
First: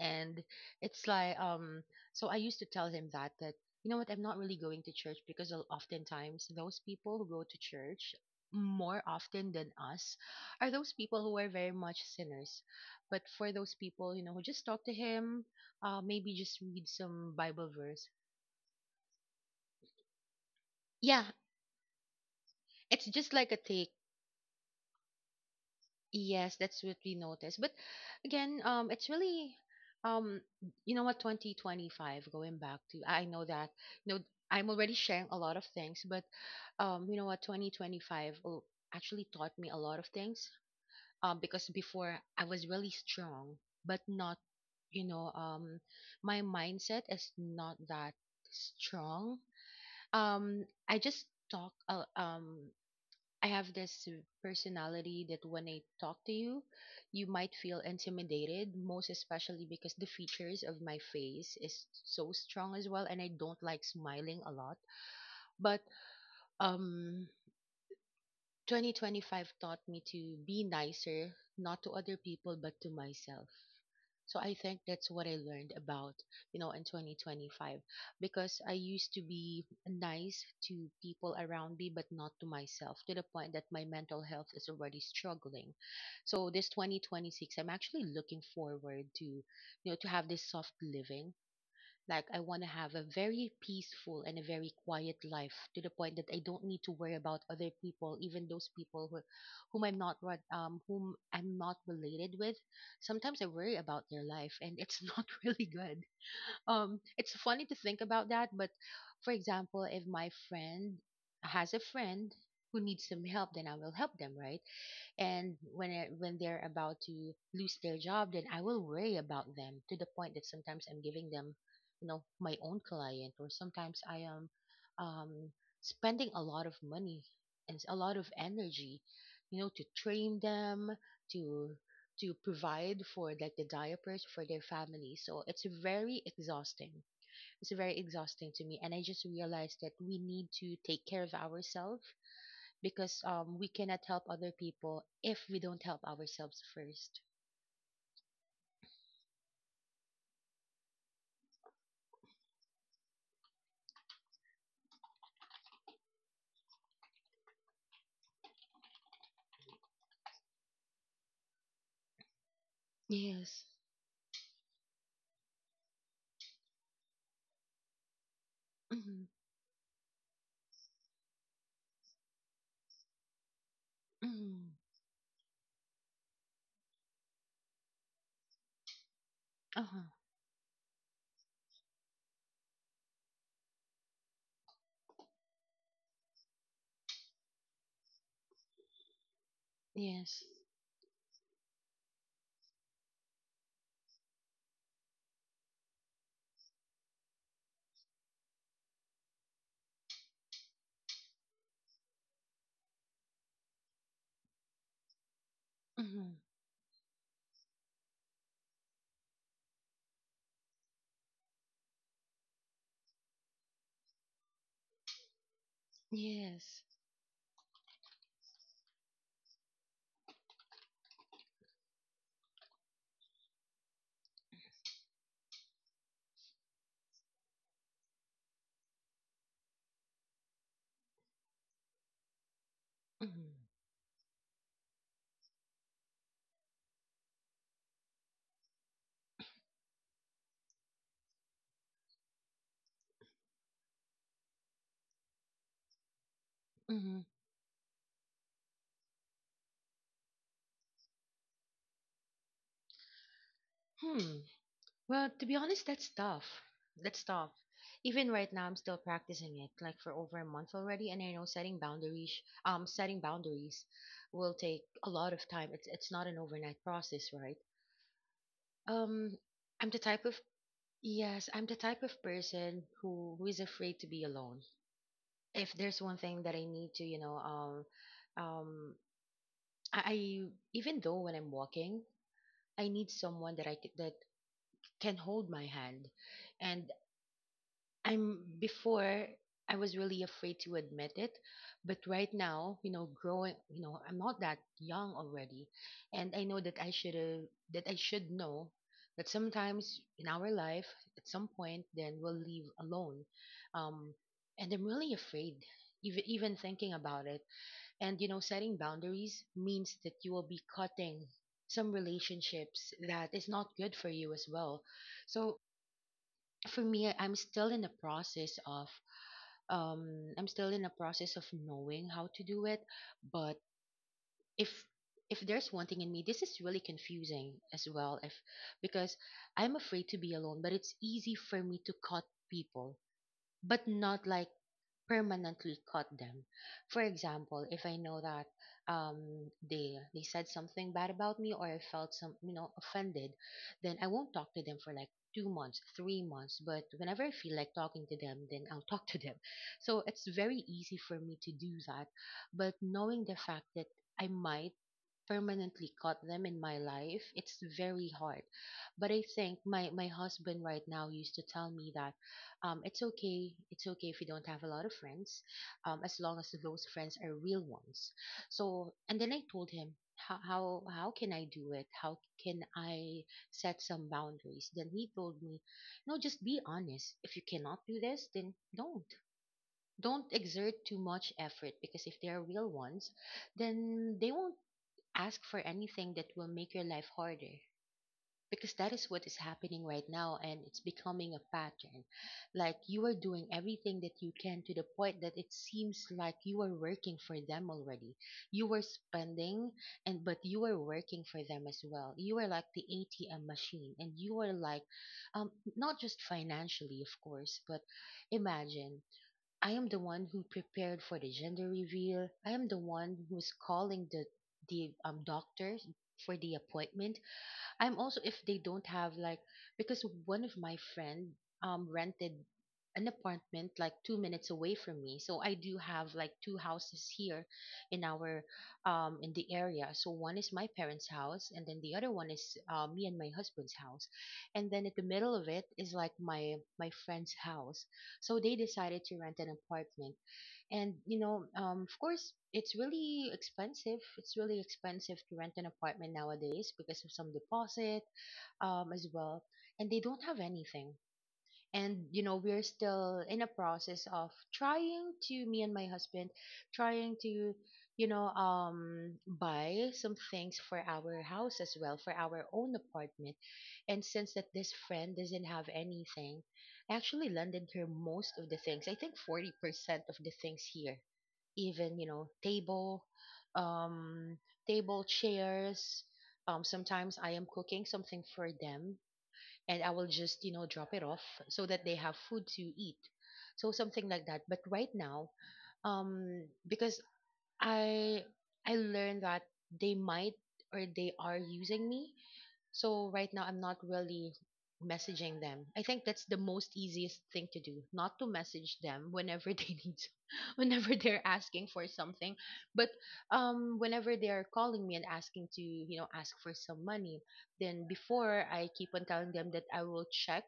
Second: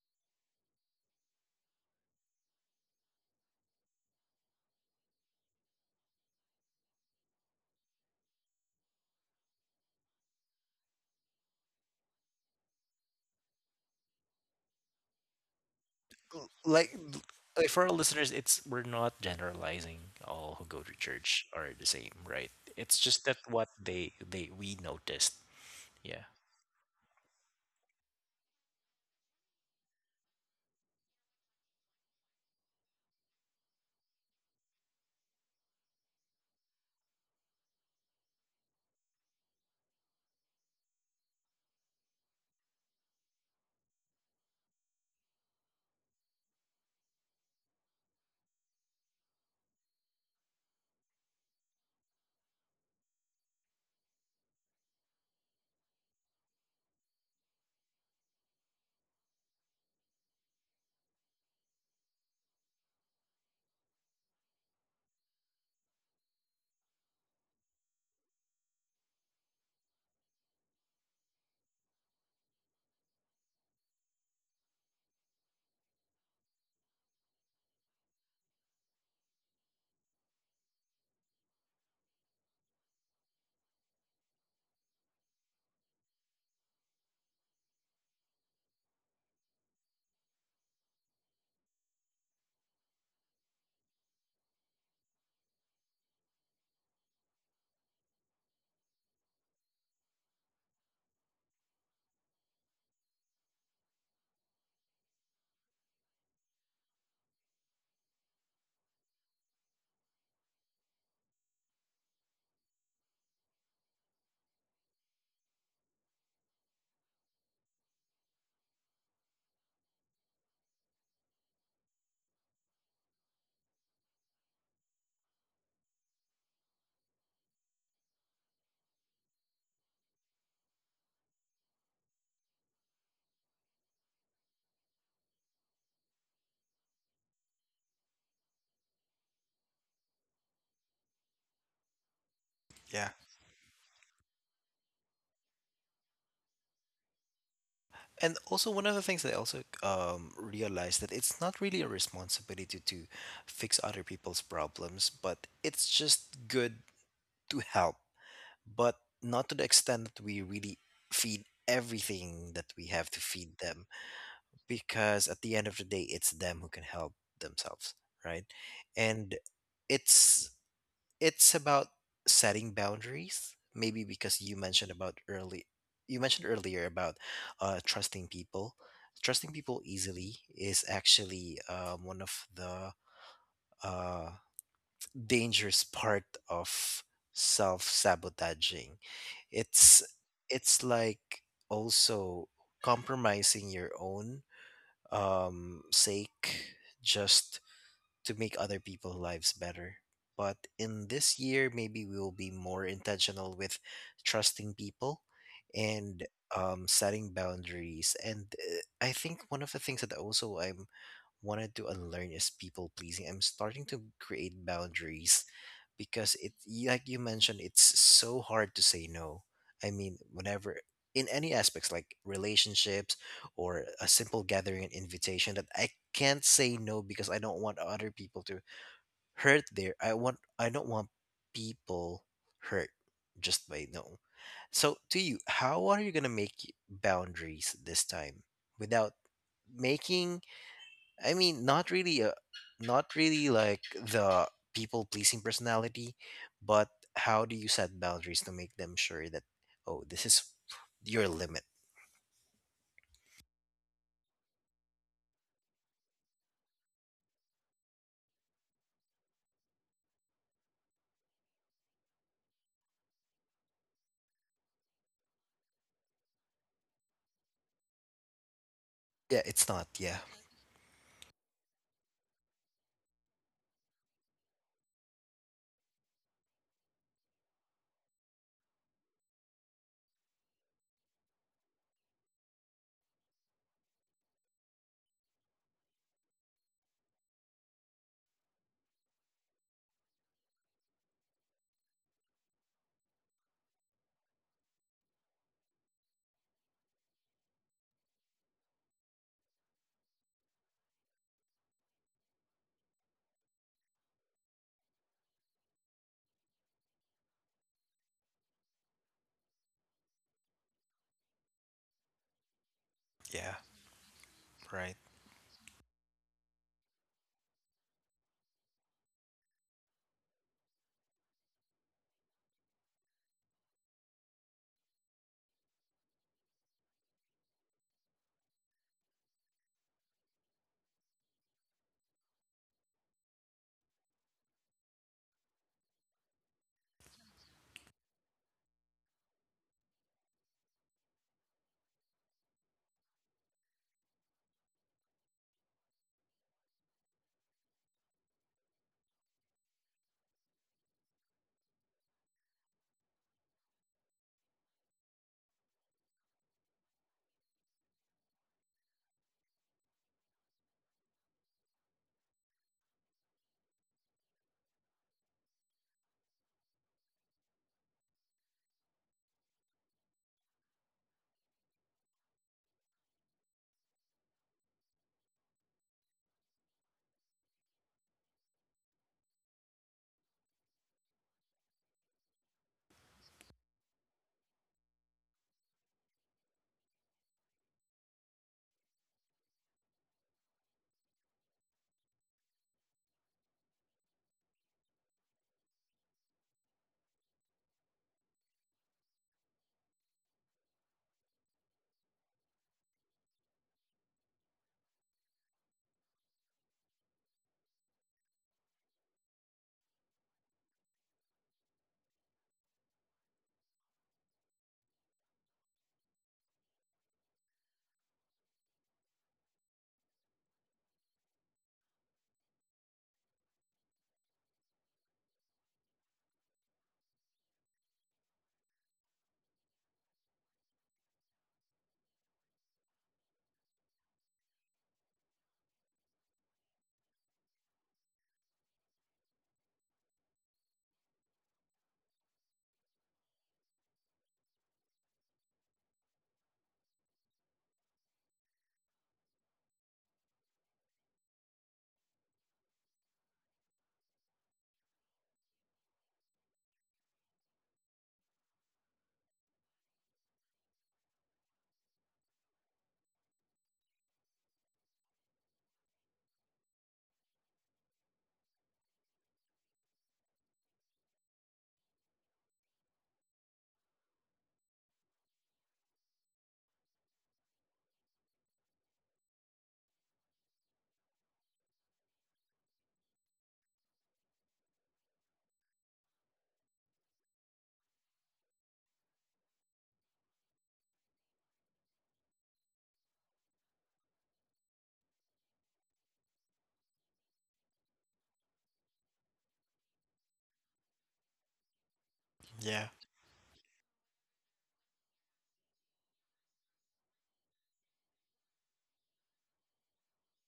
and it's like so I used to tell him that you know what, I'm not really going to church because oftentimes those people who go to church more often than us are those people who are very much sinners. But for those people you know who just talk to him, uh, maybe just read
like
some bible
like for our
verse.
listeners, it's we're not generalizing all who go to
Yeah,
church are the same, right? It's
it's
just
just
that
like a
what
take.
they we noticed. Yeah.
Yes, that's what we noticed. But again, it's really, um, you know what, 2025, going back to, I know that, you know, I'm already sharing a lot of things, but you know what, actually taught me a lot of things. Because before I was really strong, but not, you know, my mindset is not that strong. I just talk, I have this personality that when I talk to you, you might feel intimidated, most especially because the features of my face is so strong as well, and I don't like smiling a lot. But um, 2025 taught me to be nicer, not to other people, but to myself. So I think that's what I learned about, you know, in 2025 because I used to be nice to people around me but not to myself to the point that my mental health is already struggling. So this 2026 I'm actually looking forward to, you know, to have this soft living. Like I want to have a very peaceful and a very quiet life to the point that I don't need to worry about other people, even those people who, whom I'm not related with. Sometimes I worry about their life and it's not really good. It's funny to think about that, but for example, if my friend has a friend who needs some help, then I will help them, right? And when they're about to lose their job, then I will worry about them to the point that sometimes I'm giving them, you know, my own client, or sometimes I am um, spending a lot of money and a lot of energy, you know, to train them, to to provide for like the diapers for their family. So it's very exhausting. It's very exhausting to me, and I just realized that we need to take care of ourselves
Yeah.
because we cannot help other people if we don't help ourselves first.
And also one of the things that I also realized that it's not really a responsibility to fix other people's problems, but it's just good to help, but not to the extent that we really feed everything that we have to feed
Yes.
them. Because at the end of the day it's them who can help themselves, right?
Mm-hmm.
And it's it's about setting boundaries maybe because you
Mm-hmm.
mentioned about early you mentioned earlier about uh, trusting people trusting people
Uh-huh.
easily is actually one of the uh, dangerous part of self-sabotaging. it's
Yes.
it's like also compromising your own sake just to make other people's lives better. But in this year, maybe we will be more intentional with trusting people and
Mm-hmm.
setting boundaries. And I think one of the things that also I'm wanted to unlearn is people pleasing. I'm starting to create boundaries because
Yes.
like you mentioned it's so hard to say no. I mean, whenever in any aspects like relationships or a simple gathering and invitation that I can't say no because I don't want other people to hurt there. I want I don't want people hurt
Mm-hmm.
just by no. So to you, how are you going to make boundaries this time without making, I mean, not really a, not really like the people pleasing personality, but
Mm-hmm.
how do you set boundaries to make them sure that, oh, this is your limit?
Hmm. Well, to be honest, that's tough. That's tough. Even right now, I'm still practicing it, like for over a month already. And I know setting boundaries, setting boundaries, will take a lot of time. It's not an overnight process, right? Um,
Yeah, it's not.
I'm the
Yeah,
type of. Yes, I'm the type of person who is afraid to be alone. If there's one thing that I need to, you know, um, I even though when I'm walking, I need someone that can hold my hand, and I'm before I was really afraid to admit it, but right now, you know, growing, you know, I'm not that young already, and I know that I should know that sometimes in our life, at some point, then we'll leave alone, um, and I'm really afraid, even thinking about it, and you know, setting boundaries means that you will be cutting some relationships that is
yeah,
not good for you as well,
right.
so for me, I'm still in the process of I'm still in a process of knowing how to do it, but if there's one thing in me, this is really confusing as well. If Because I'm afraid to be alone, but it's easy for me to cut people, but not like permanently cut them. For example, if I know that they said something bad about me or I felt some, you know, offended, then I won't talk to them for like 2 months, 3 months. But whenever I feel like talking to them, then I'll talk to them. So it's very easy for me to do that. But knowing the fact that I might permanently caught them in my life, it's very hard. But I think my husband right now used to tell me that it's okay if you don't have a lot of friends, as long as those friends are real ones. So, and then I told him. How can I do it? How can I set some boundaries? Then he told me, no, just be honest. If you cannot do this, then don't. Don't exert too much effort, because if they are real ones, then they won't ask for anything that will make your life harder, because that is what is happening right now, and it's becoming a pattern. Like you are doing everything that you can to the point that it seems like you are working for them already. You are spending, and but you are working for them as well. You are like the ATM machine, and you are like, not just financially, of course, but imagine, I am the one who prepared for the gender reveal. I am the one who's calling the doctor for the appointment. I'm also if they don't have like, because one of my friend rented an apartment like 2 minutes away from me. So I do have like two houses here in our in the area. So one is my parents' house, and then the other one is me and my husband's house. And then at the middle of it is like my friend's house. So they decided to rent an apartment, and you know, of course, it's really expensive. It's really expensive to rent an apartment nowadays because of some deposit, as well, and they don't have anything. And you know, we're still in a process of trying to, me and my husband, trying to, you know, buy some things for our house as well, for our own apartment. And since that this friend doesn't have anything, I actually lended her most of the things. I think 40% of the things here, even, you know, table, um table chairs, sometimes I am cooking something for them, and I will just, you know, drop it off so that they have food to eat. So something like that. But right now, um because I I learned that they might, or they are using me. So right now I'm not really messaging them. I think that's the most easiest thing to do, not to message them whenever they need, whenever they're asking for something, but
Yeah,
whenever they're calling me and asking to, you know, ask for some money, then before I keep on telling them that I will check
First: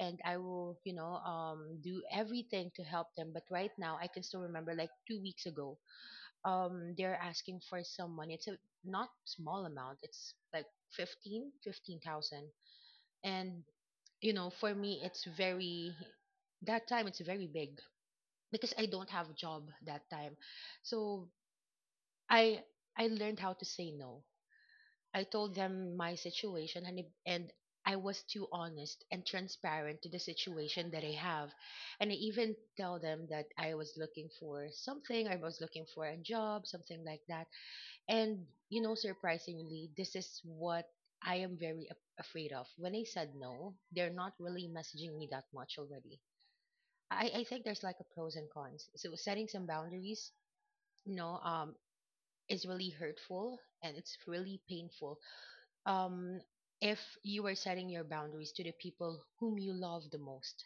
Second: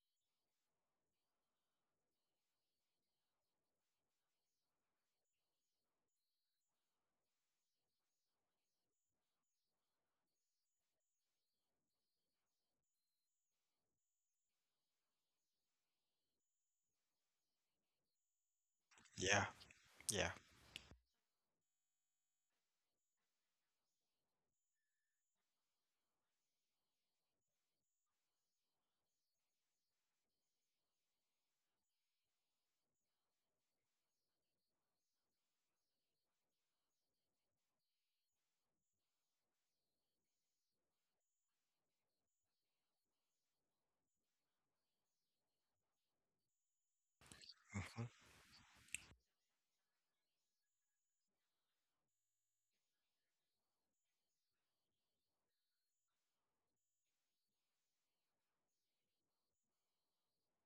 and I will, you know, do everything to help them. But right now I can still remember like 2 weeks ago, they're asking for some money. It's a not small amount. It's like 15,000. And you know, for me it's very, that time it's very big, because I don't have a
yeah,
job that
yeah.
time. So i I learned how to say no. I told them my situation, and if- and I was too honest and transparent to the situation that I have, and I even tell them that I was looking for something, I was looking for a job, something like that. And you know, surprisingly, this is what I am very afraid of. When I said no, they're not really messaging me that much already. I think there's like
Mhm.
a pros and cons. So setting some boundaries, you know, is really hurtful and it's really painful. Um, if you are setting your boundaries to the people whom you love the most.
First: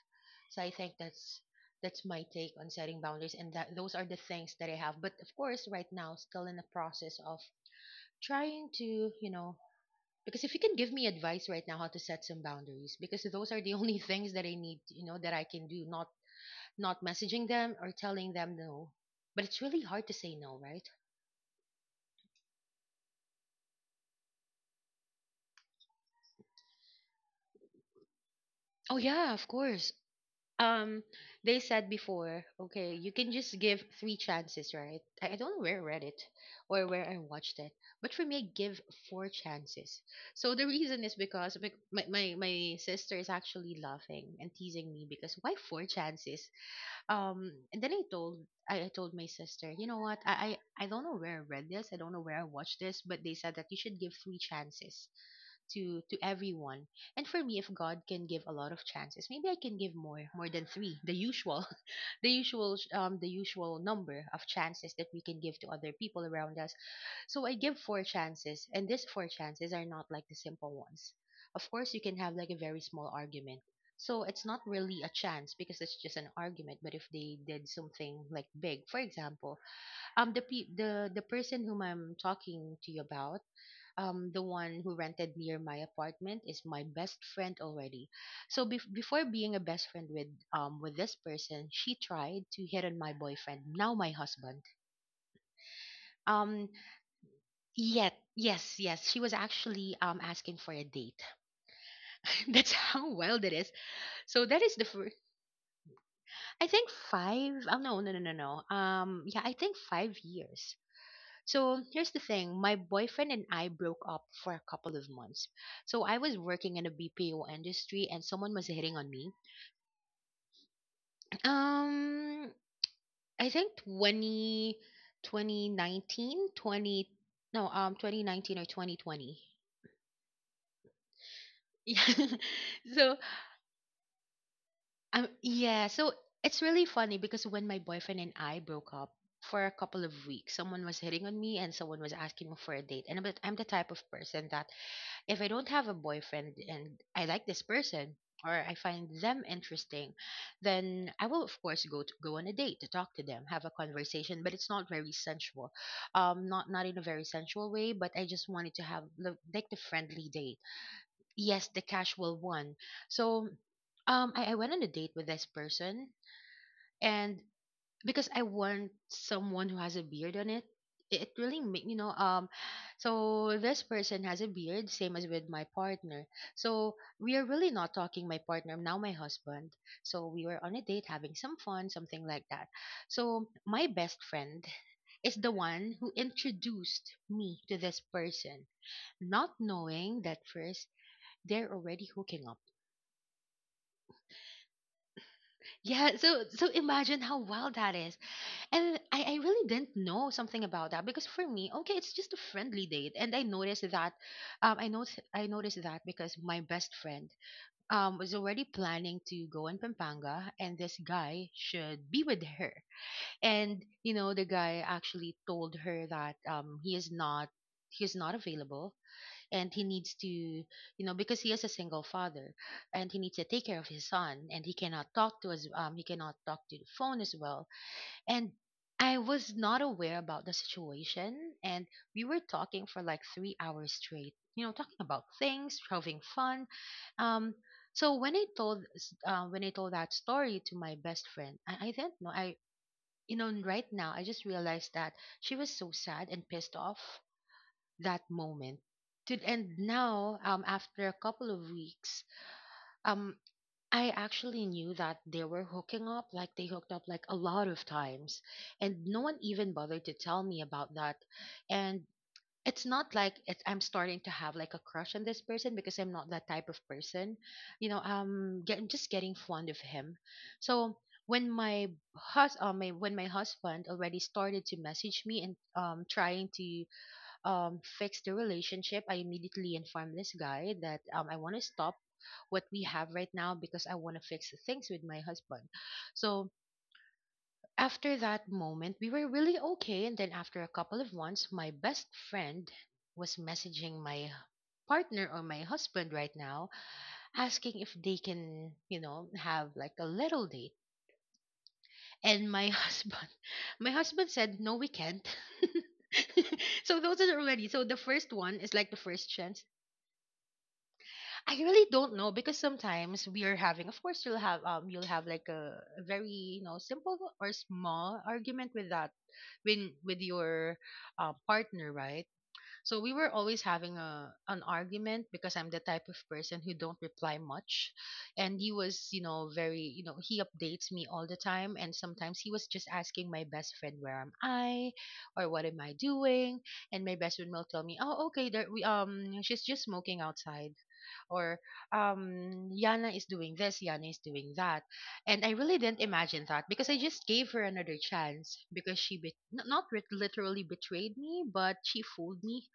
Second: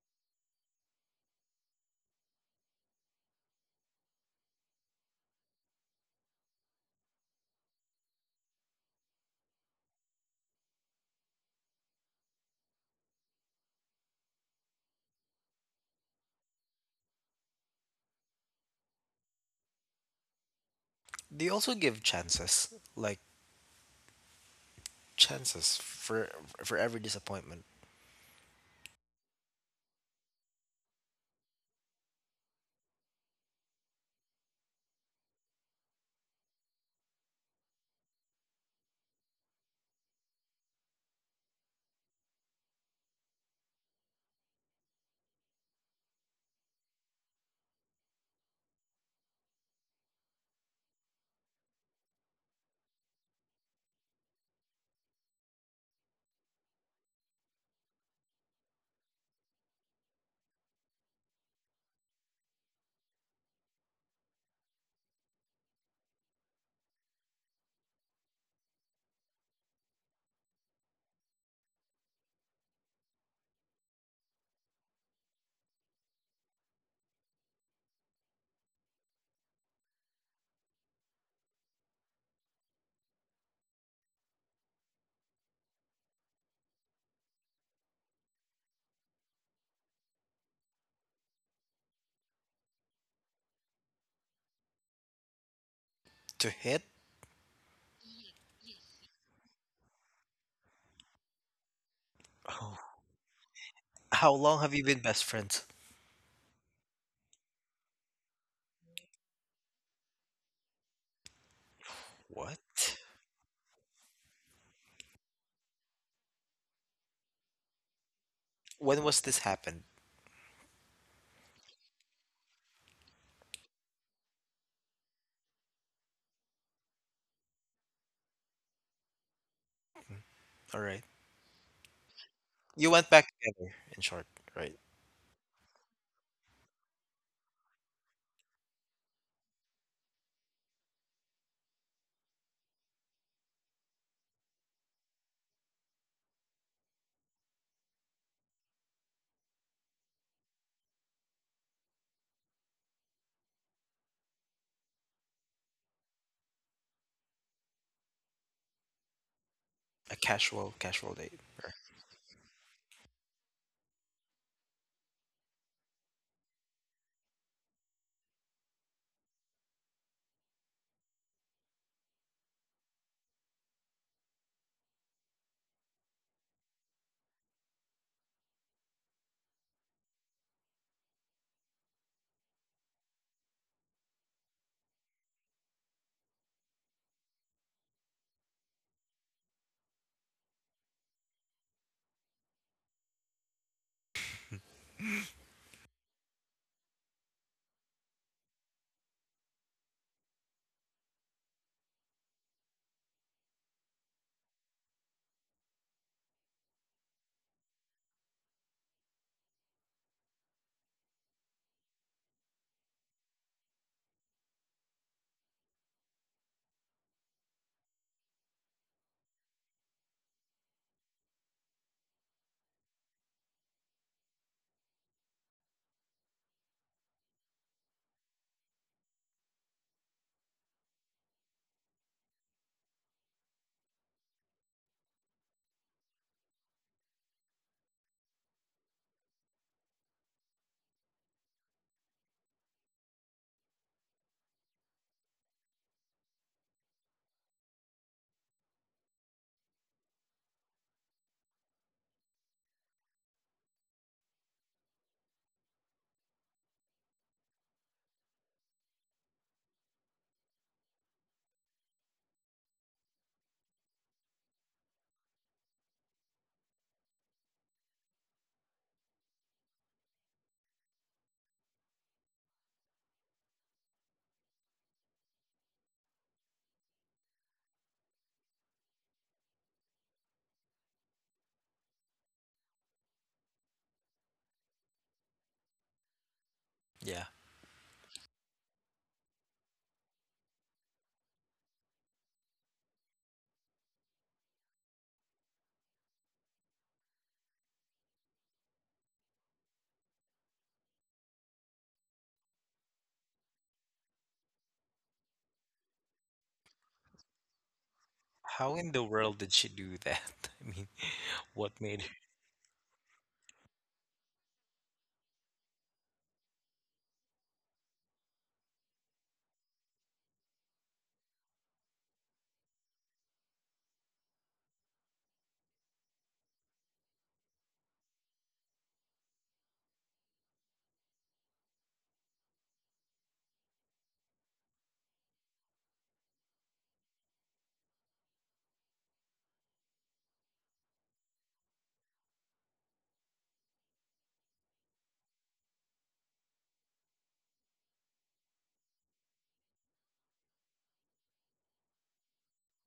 So I think that's my take on setting boundaries, and that those are the things that I have. But of course right now still in the process of trying to, you know, because if you can give me advice right now how to set some boundaries, because those are the only things that I need, you know, that I can do, not messaging them or telling them no, but it's really hard to say no, right?
They also give chances, like chances for every disappointment
Oh yeah, of course. um they said before, okay, you can just give three chances, right? I don't know where I read it or where I watched it, but for me I give four chances. So the reason is because, my sister is actually laughing and teasing me because why four chances. And then I told my sister, you know what, I don't know where I read this, I don't know where I watched this, but they said that you should give three chances to everyone. And for me, if God can give a lot of chances, maybe I can give more than three, the usual, the usual sh- the usual number of chances that we can give to other people around us. So I give four chances, and these four chances are not like the simple ones. Of course, you can have like a very small argument, so it's not really a chance because it's just an argument. But if they did something like big, for example, the pe- the person whom I'm talking to you about, the one who rented near my apartment, is my best friend already. So before being a best friend with this person, she tried to hit on my boyfriend, now my husband.
to
Um
hit.
yet Yes, yes, she was actually asking for a date. That's
Oh,
how wild it is.
how
So that
long have
is
you
the
been
first —
best friends?
I think 5, oh no, no, no, no, no. Yeah, I think 5 years. So here's the thing, my
What?
boyfriend and I broke up for a couple of months. So I was working in a BPO industry and someone was hitting
When
on
was
me.
this happened?
Um, I think 20 2019 20 no, 2019 or 2020.
Mm, all right,
Yeah.
you went
so,
back together. In short, right?
um, yeah. So it's really funny because when my boyfriend and I broke up, for a couple of weeks, someone was hitting on me and someone was asking me for a date. And I'm the type of person that, if I don't have a boyfriend and I like this person, or I find them interesting, then I will, of course, go on a date to talk to them, have a conversation, but it's not very sensual, not in a very sensual way. But I just wanted to have like the
A
friendly date,
casual, casual date.
yes,
Sure.
the casual one. So, I went on a date with this person. And because I want someone who has a beard on it. It really make, so this person has a beard, same as with my partner. So we are really not talking my partner now, my husband. So we were on a date, having some fun, something like that. So my best friend is the one who introduced me to this person, not knowing that first they're already hooking up. Yeah, so imagine how wild that is. And I really didn't know something about that because, for me, okay, it's just a friendly date. And I noticed that because my best friend, was already planning to go in Pampanga, and this guy should be with her. And you know, the guy actually told her that, he is not available, and he needs to, you know, because he is a single father, and he needs to take care of his son, and he cannot talk to his, he cannot talk to the phone as well. And I was not aware about the situation, and we were talking for like 3 hours straight. You know, talking about things, having fun. Um, so when when I told that story to my best friend, I didn't know. I You know, right now I just realized that she was so sad and pissed off that moment. And now, after a couple of weeks. um. I actually knew that they were hooking up, like they hooked up like a lot of times, and no one even bothered to tell me about that. And it's not like it's, I'm starting to have like a crush on this person because I'm not that type of person. You know, I'm just getting fond of him. So when my husband already started to message me and trying to, fix the relationship, I immediately informed this guy that, I want to stop what we have right now because I want to fix things with my husband. So
Yeah.
after that moment, we were really okay. And then after a couple of months, my best friend was messaging my partner, or my husband right now, asking if they can, you know, have like a little date. And my husband, my husband said, no, we can't. So those are already — the first one
How
is
in
like
the
the
world
first
did she
chance.
do that? I mean,
I
what
really
made her?
don't know, because sometimes we are having — of course you'll have, you'll have like a very, you know, simple or small argument with that, when with your, partner, right? So we were always having a an argument because I'm the type of person who don't reply much, and he was, you know, very, you know, he updates me all the time, and sometimes he was just asking my best friend where am I, or what am I doing, and my best friend will tell me, oh, okay, there we she's just smoking outside, or Yana is doing this, Yana is doing that. And I really didn't imagine that because I just gave her another chance because not rit literally betrayed me, but she fooled me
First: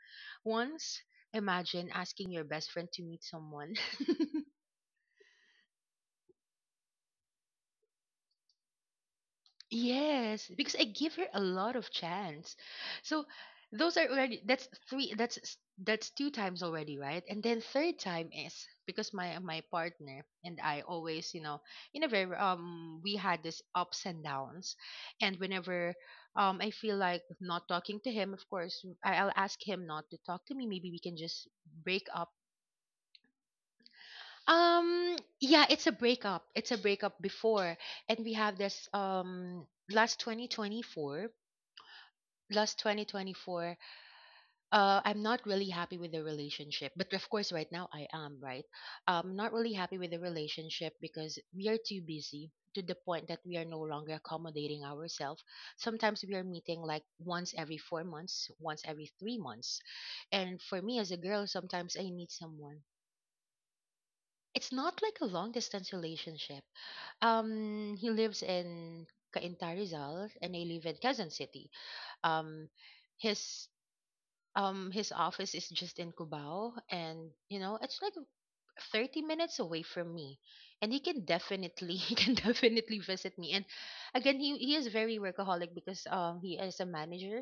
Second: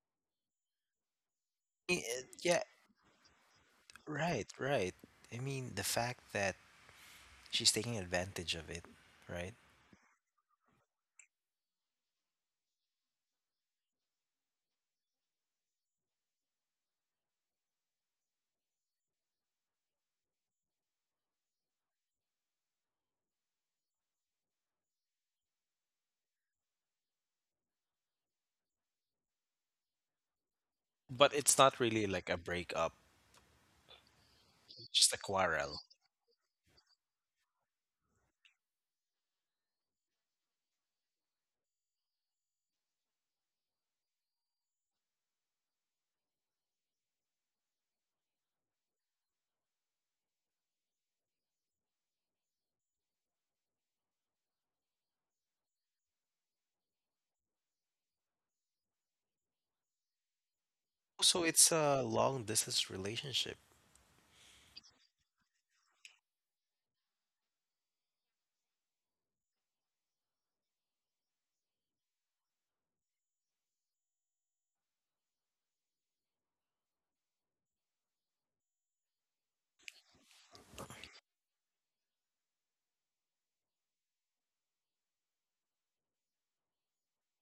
once. Imagine asking your
Yeah,
best friend to meet someone.
right, right. I mean, the fact that she's taking advantage of it, right?
Yes, because I give her a lot of chance. So those are already — that's three, that's that's two times already, right? And then third time is, because my partner and I always, you know, in a very we had this ups and downs. And whenever I feel like not talking to him, of course, I'll ask him not to talk to me. Maybe we can
But
just
it's not
break
really like
up.
a breakup, it's just a
Yeah,
quarrel.
it's a breakup. It's a breakup before, and we have this, last 2024 last 2024 I'm not really happy with the relationship, but of course right now I am, right? I'm not really happy with the relationship because we are too busy, to the point that we are no longer accommodating ourselves. Sometimes we are meeting like once every 4 months, once every 3 months. And for me, as a
So
girl,
it's
sometimes
a
I need
long
someone.
distance relationship.
It's not like a long distance relationship. He lives in Cainta, Rizal, and I live in Quezon City. Um, his his office is just in Cubao, and you know it's like 30 minutes away from me, and he can definitely he can definitely visit me. And again, he is very workaholic because he is a manager,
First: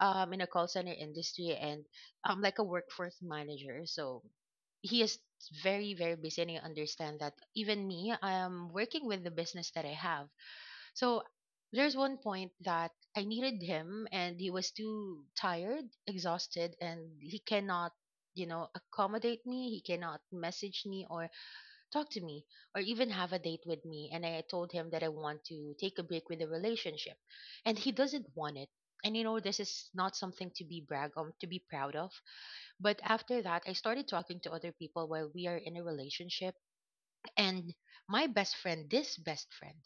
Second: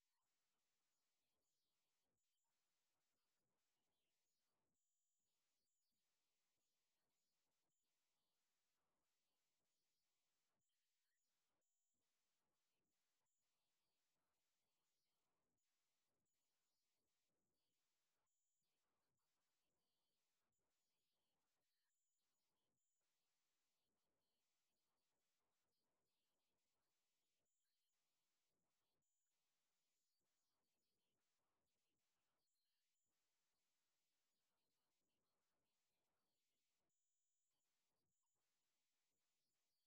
in a call center industry, and like a workforce manager. So he is very, very busy, and I understand that. Even me, I am working with the business that I have. So there's one point that I needed him, and he was too tired, exhausted, and he cannot, you know, accommodate me. He cannot message me or talk to me, or even have a date with me. And I told him that I want to take a break with the relationship. And he doesn't want it. And you know, this is not something to be brag on, to be proud of. But after that, I started talking to other people while we are in a relationship. And my best friend, this best friend,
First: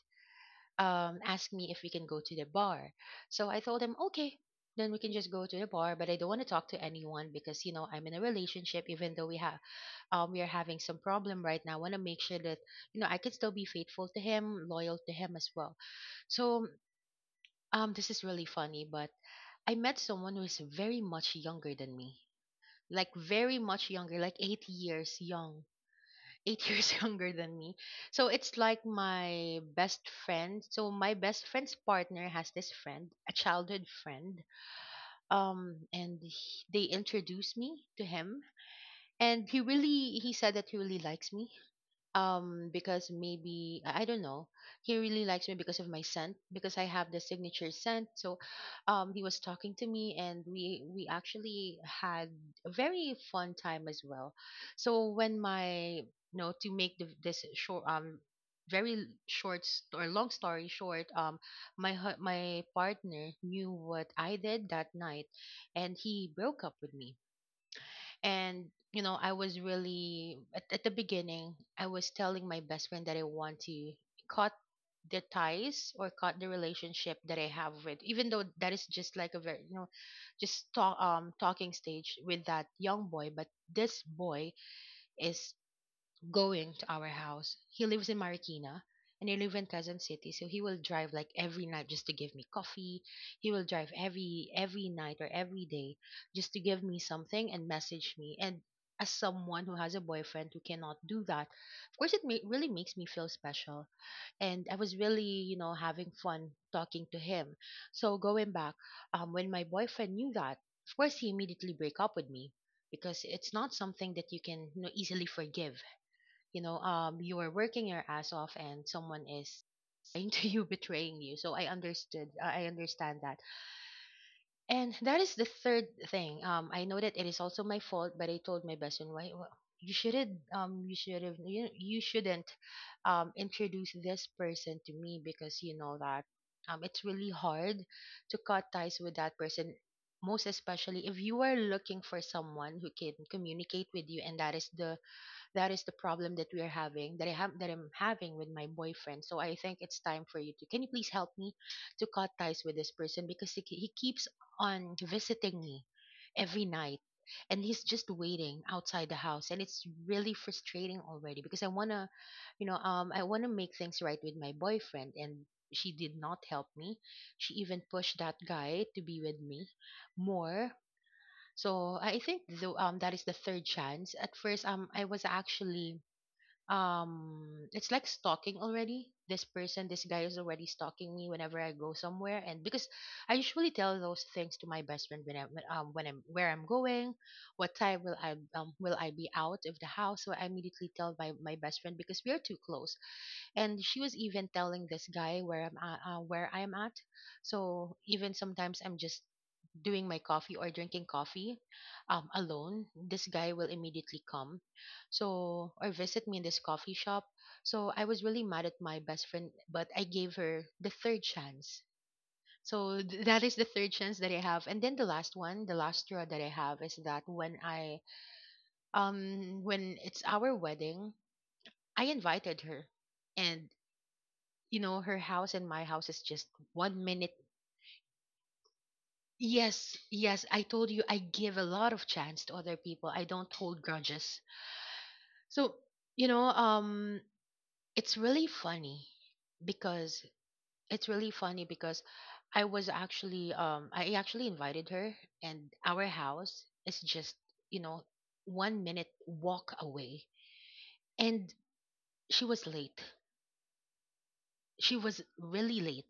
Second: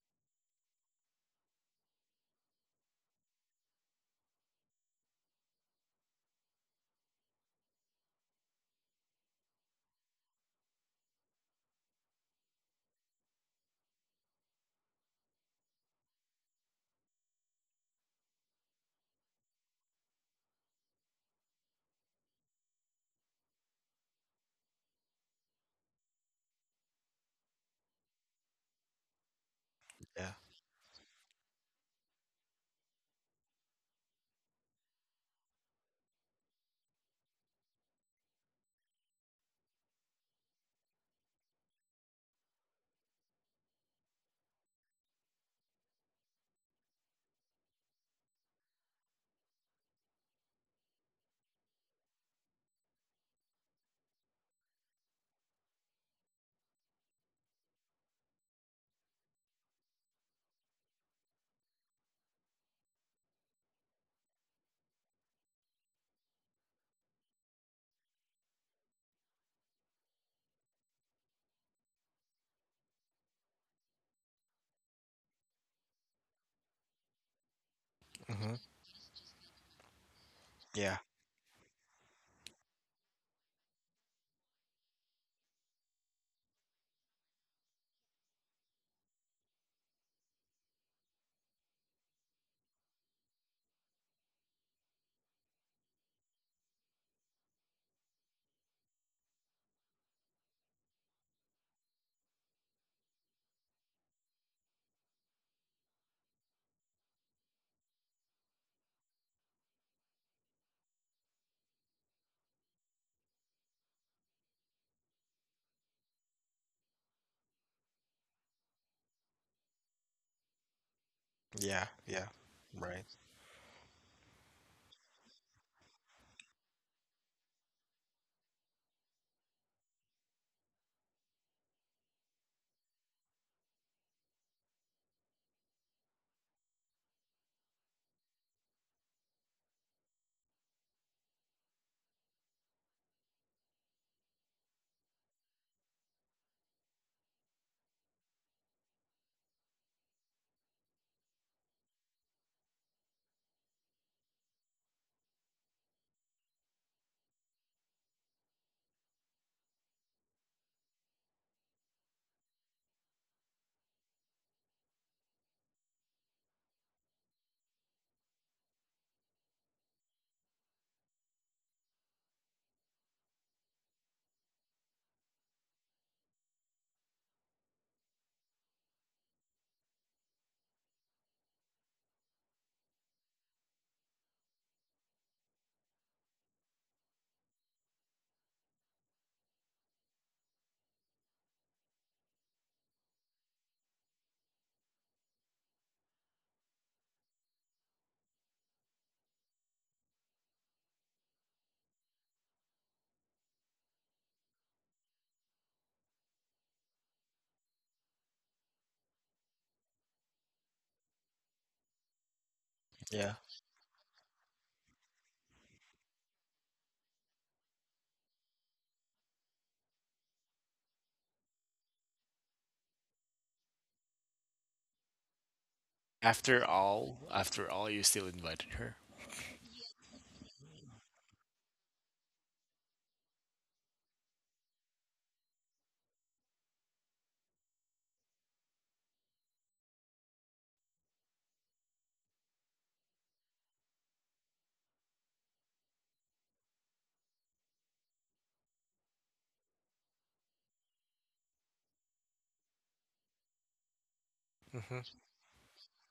asked me if we can go to the bar. So I told him, okay, then we can just go to the bar. But I don't want to talk to anyone because you know I'm in a relationship. Even though we are having some problem right now, I want to make sure that you know I can still be faithful to him, loyal to him as well. So, this is really funny, but I met someone who is very much younger than me, like very much younger, like eight years younger than me. So it's like my best
Yeah.
friend. So my best friend's partner has this friend, a childhood friend. And they introduced me to him, and he said that he really likes me, because maybe, I don't know, he really likes me because of my scent because I have the signature scent. So, he was talking to me, and we actually had a very fun time as well. So when my — you know, to make this short, very short or long story short, my partner knew what I did that night, and he broke up with me. And you know, I was really — at the beginning I was telling my best friend that I want to cut the ties or cut the relationship that I have with, even though
Mm-hmm.
that is just like a very, you know, just
Yeah.
talk talking stage with that young boy, but this boy is going to our house. He lives in Marikina, and I live in Quezon City, so he will drive like every night just to give me coffee. He will drive every night, or every day, just to give me something and message me. And as someone who has a boyfriend who cannot do that, of course it really makes me feel special. And I was really, you know, having fun talking to him. So going back, when my boyfriend knew that, of course he immediately break up with me because it's not something that you can, you know, easily forgive. You are working your ass off and someone is lying to you betraying you, so
Yeah. Yeah.
I
Right.
understand that. And that is the third thing. I know that it is also my fault, but I told my best friend, "Why you shouldn't, you should have, you shouldn't introduce this person to me, because you know that it's really hard to cut ties with that person, most especially if you are looking for someone who can communicate with you, and that is the problem that we are having, that I have that I'm having with my boyfriend. So I think it's time for you to, can you please help me to cut ties with this person, because he keeps on visiting me every night and he's just waiting outside the house and it's really frustrating already, because I want to, I want to make things right with my boyfriend, and she did not help me. She even pushed that guy to be with me more." So I think though, that is the third chance. At first, I was actually, it's like stalking already. This person, this guy is already stalking me whenever I go somewhere, and because I usually tell those things to my best friend when when I'm, where I'm going, what time will I be out of the house. So I immediately tell my best friend, because we are too close, and she was even telling this guy where I'm at, where I'm at. So even sometimes I'm just doing my coffee or drinking coffee, alone, this guy will immediately come. So, or visit me in this coffee shop. So, I was really mad at my best friend, but I gave her the third chance. So,
Yeah.
that is the third chance that I have. And then the last one, the last straw that I have is that when I, when it's our wedding, I invited her. And, you know, her house and my house is just one minute
After all, you still invited her.
Yes, yes, I told you I give a lot of chance to other people. I don't hold grudges. So, you know, it's really funny because it's really funny because I was actually I actually invited her, and our house is just, you know, 1 minute walk away, and she was late. She
Mm-hmm.
was really late.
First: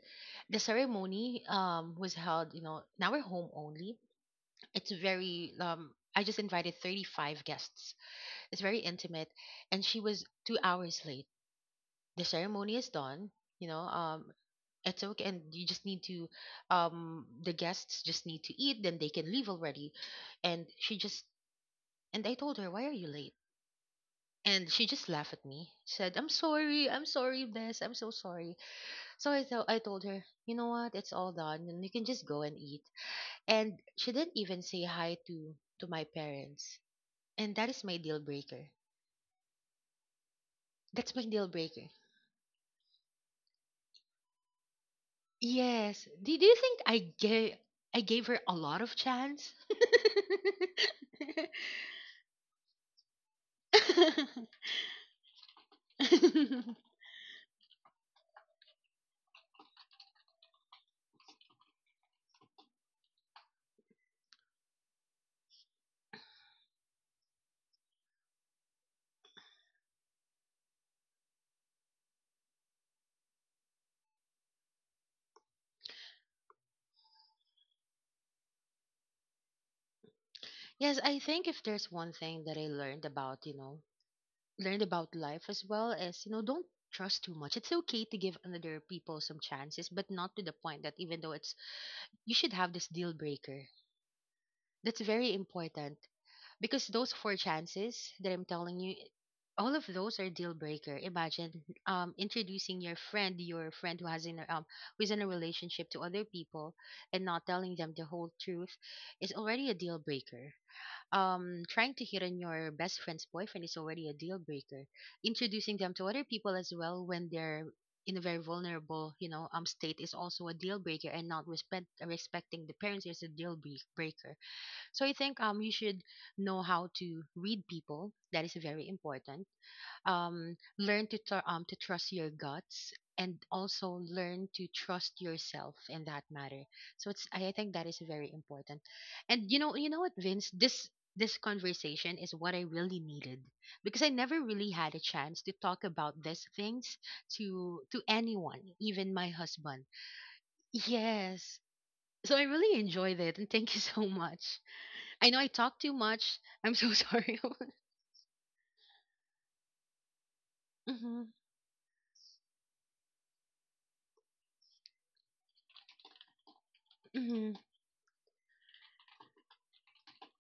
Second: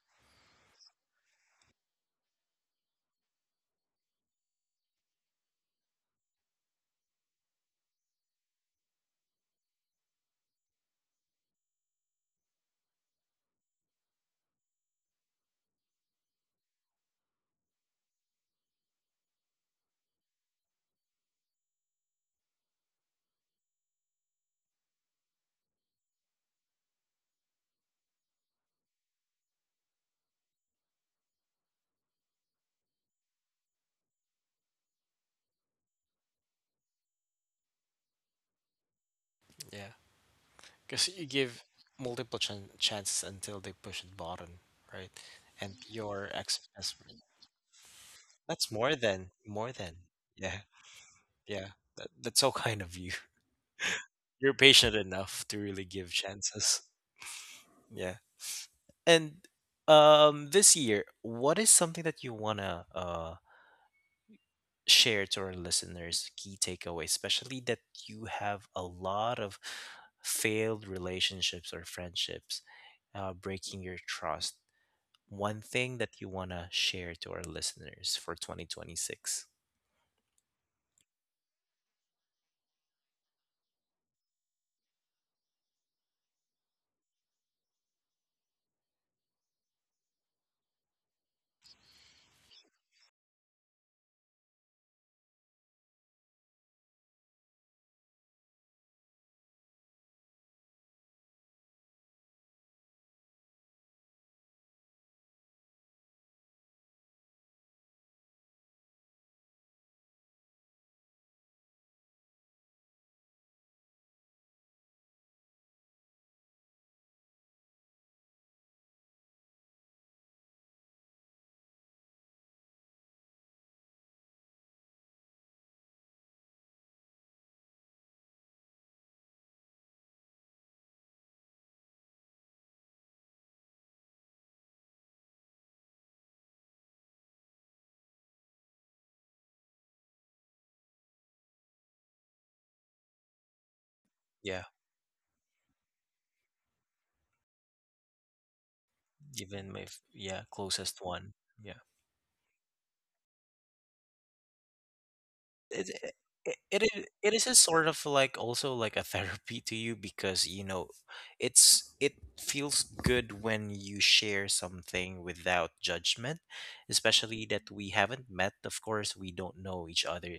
The ceremony was held, you know, in our home only. It's very. I just invited 35 guests. It's very intimate, and she was 2 hours late. The ceremony is done, you know, it's okay and you just need to, the guests just need to eat, then they can leave already. And she just And I told her, "Why are you late?" And she just laughed at me. Said, "I'm sorry. I'm sorry, Bess. I'm so sorry." So I told her, "You know what? It's all done and you can just go and eat." And she didn't even say hi to my parents. And that is my deal breaker.
Yeah. Because
That's
you
my deal
give
breaker.
multiple chances until they push the button, right? And
Yes.
your
Did you think I gave her a
that's
lot
more
of
than
chance?
more than yeah, yeah, that, that's so kind of you. You're patient enough to really give chances. Yeah. And this year, what is something that you wanna share to our listeners, key takeaway, especially that you have a lot of failed relationships or friendships, uh, breaking your trust. One thing that you want to share to our listeners for 2026?
Yes, I think if there's one thing that I learned about, you know, learned about life as well is, you know, don't trust too much. It's okay to give another people some chances, but not to the point that, even though it's, you should have this deal breaker. That's very important. Because those four chances that I'm telling you, all of those are deal breaker. Imagine introducing your friend who who's in a relationship to other people and not telling them the whole truth is already a deal breaker. Trying to hit on your best friend's boyfriend is already a deal breaker. Introducing them to other people as well when they're in a very vulnerable, you know, state is also a deal breaker, and not respecting the parents is a deal breaker. So I think you should know how to read people. That is very important. Learn to to trust your guts, and also learn to trust yourself in that matter. So it's, I think that is very important. And you know what, Vince, this conversation is what I really needed, because I never
Yeah,
really had a chance to talk about these things to anyone, even my
even
husband.
yeah, closest one.
Yes.
Yeah,
So I really enjoyed it, and thank you so much. I know I talk
it
too much.
it
I'm
it,
so
is it
sorry.
is a sort of like also like a therapy to you? Because you know
Mhm,
it feels good when you share something without judgment, especially
mhm,
that we haven't met. Of course, we don't know each other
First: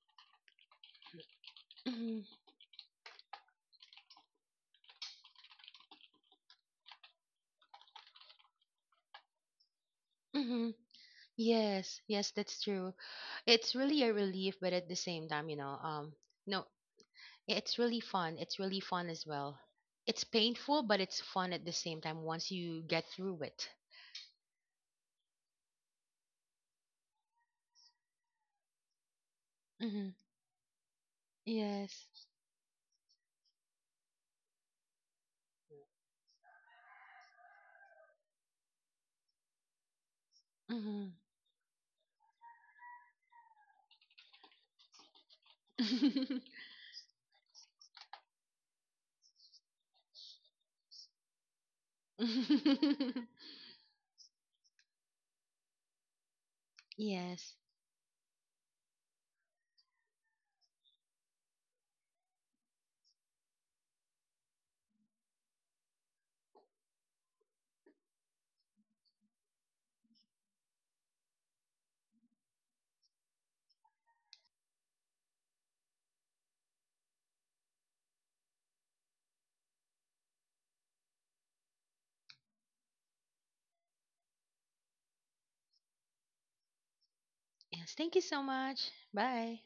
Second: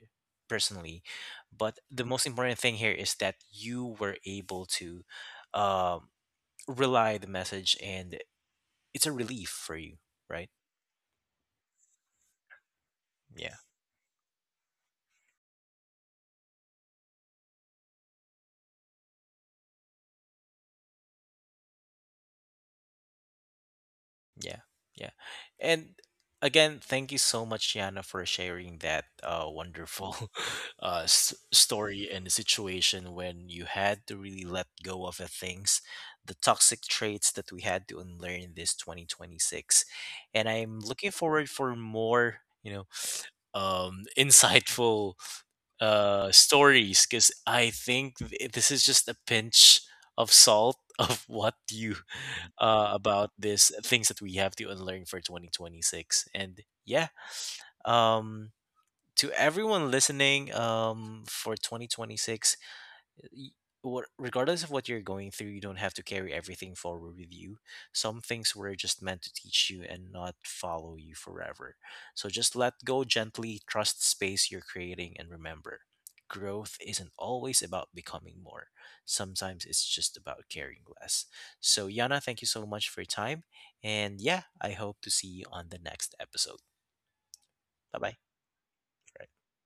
personally, but the
mhm,
most important thing here is that you were able to. Um, relay the message and it's a relief for you, right?
mhm. Yes, yes, that's true.
Yeah.
It's really a relief, but at the same time, you know, no, it's really fun. It's really fun as well. It's painful, but it's fun at the same time once you get through it.
Yeah. Yeah. And again, thank you so much, Yana, for sharing that
Hmm.
wonderful story
Yes.
and situation when you had to really let go of the things, the toxic traits that we had to unlearn this 2026. And I'm looking
Hmm.
forward for more, you know, insightful stories because I think this is just a pinch of salt of what you about this things that we have to unlearn for 2026. And yeah,
Yes. Yes.
um to everyone listening, for 2026, y- what regardless of what you're going through, you don't have to carry everything forward with you. Some things were just meant to teach you and not follow you forever. So just let go gently, trust space you're creating, and remember, growth isn't always about becoming more. Sometimes it's just about caring less. So Yana, thank you so much for your time, and yeah, I hope to see you on the next episode. Bye
Thank
bye.
you so much. Bye.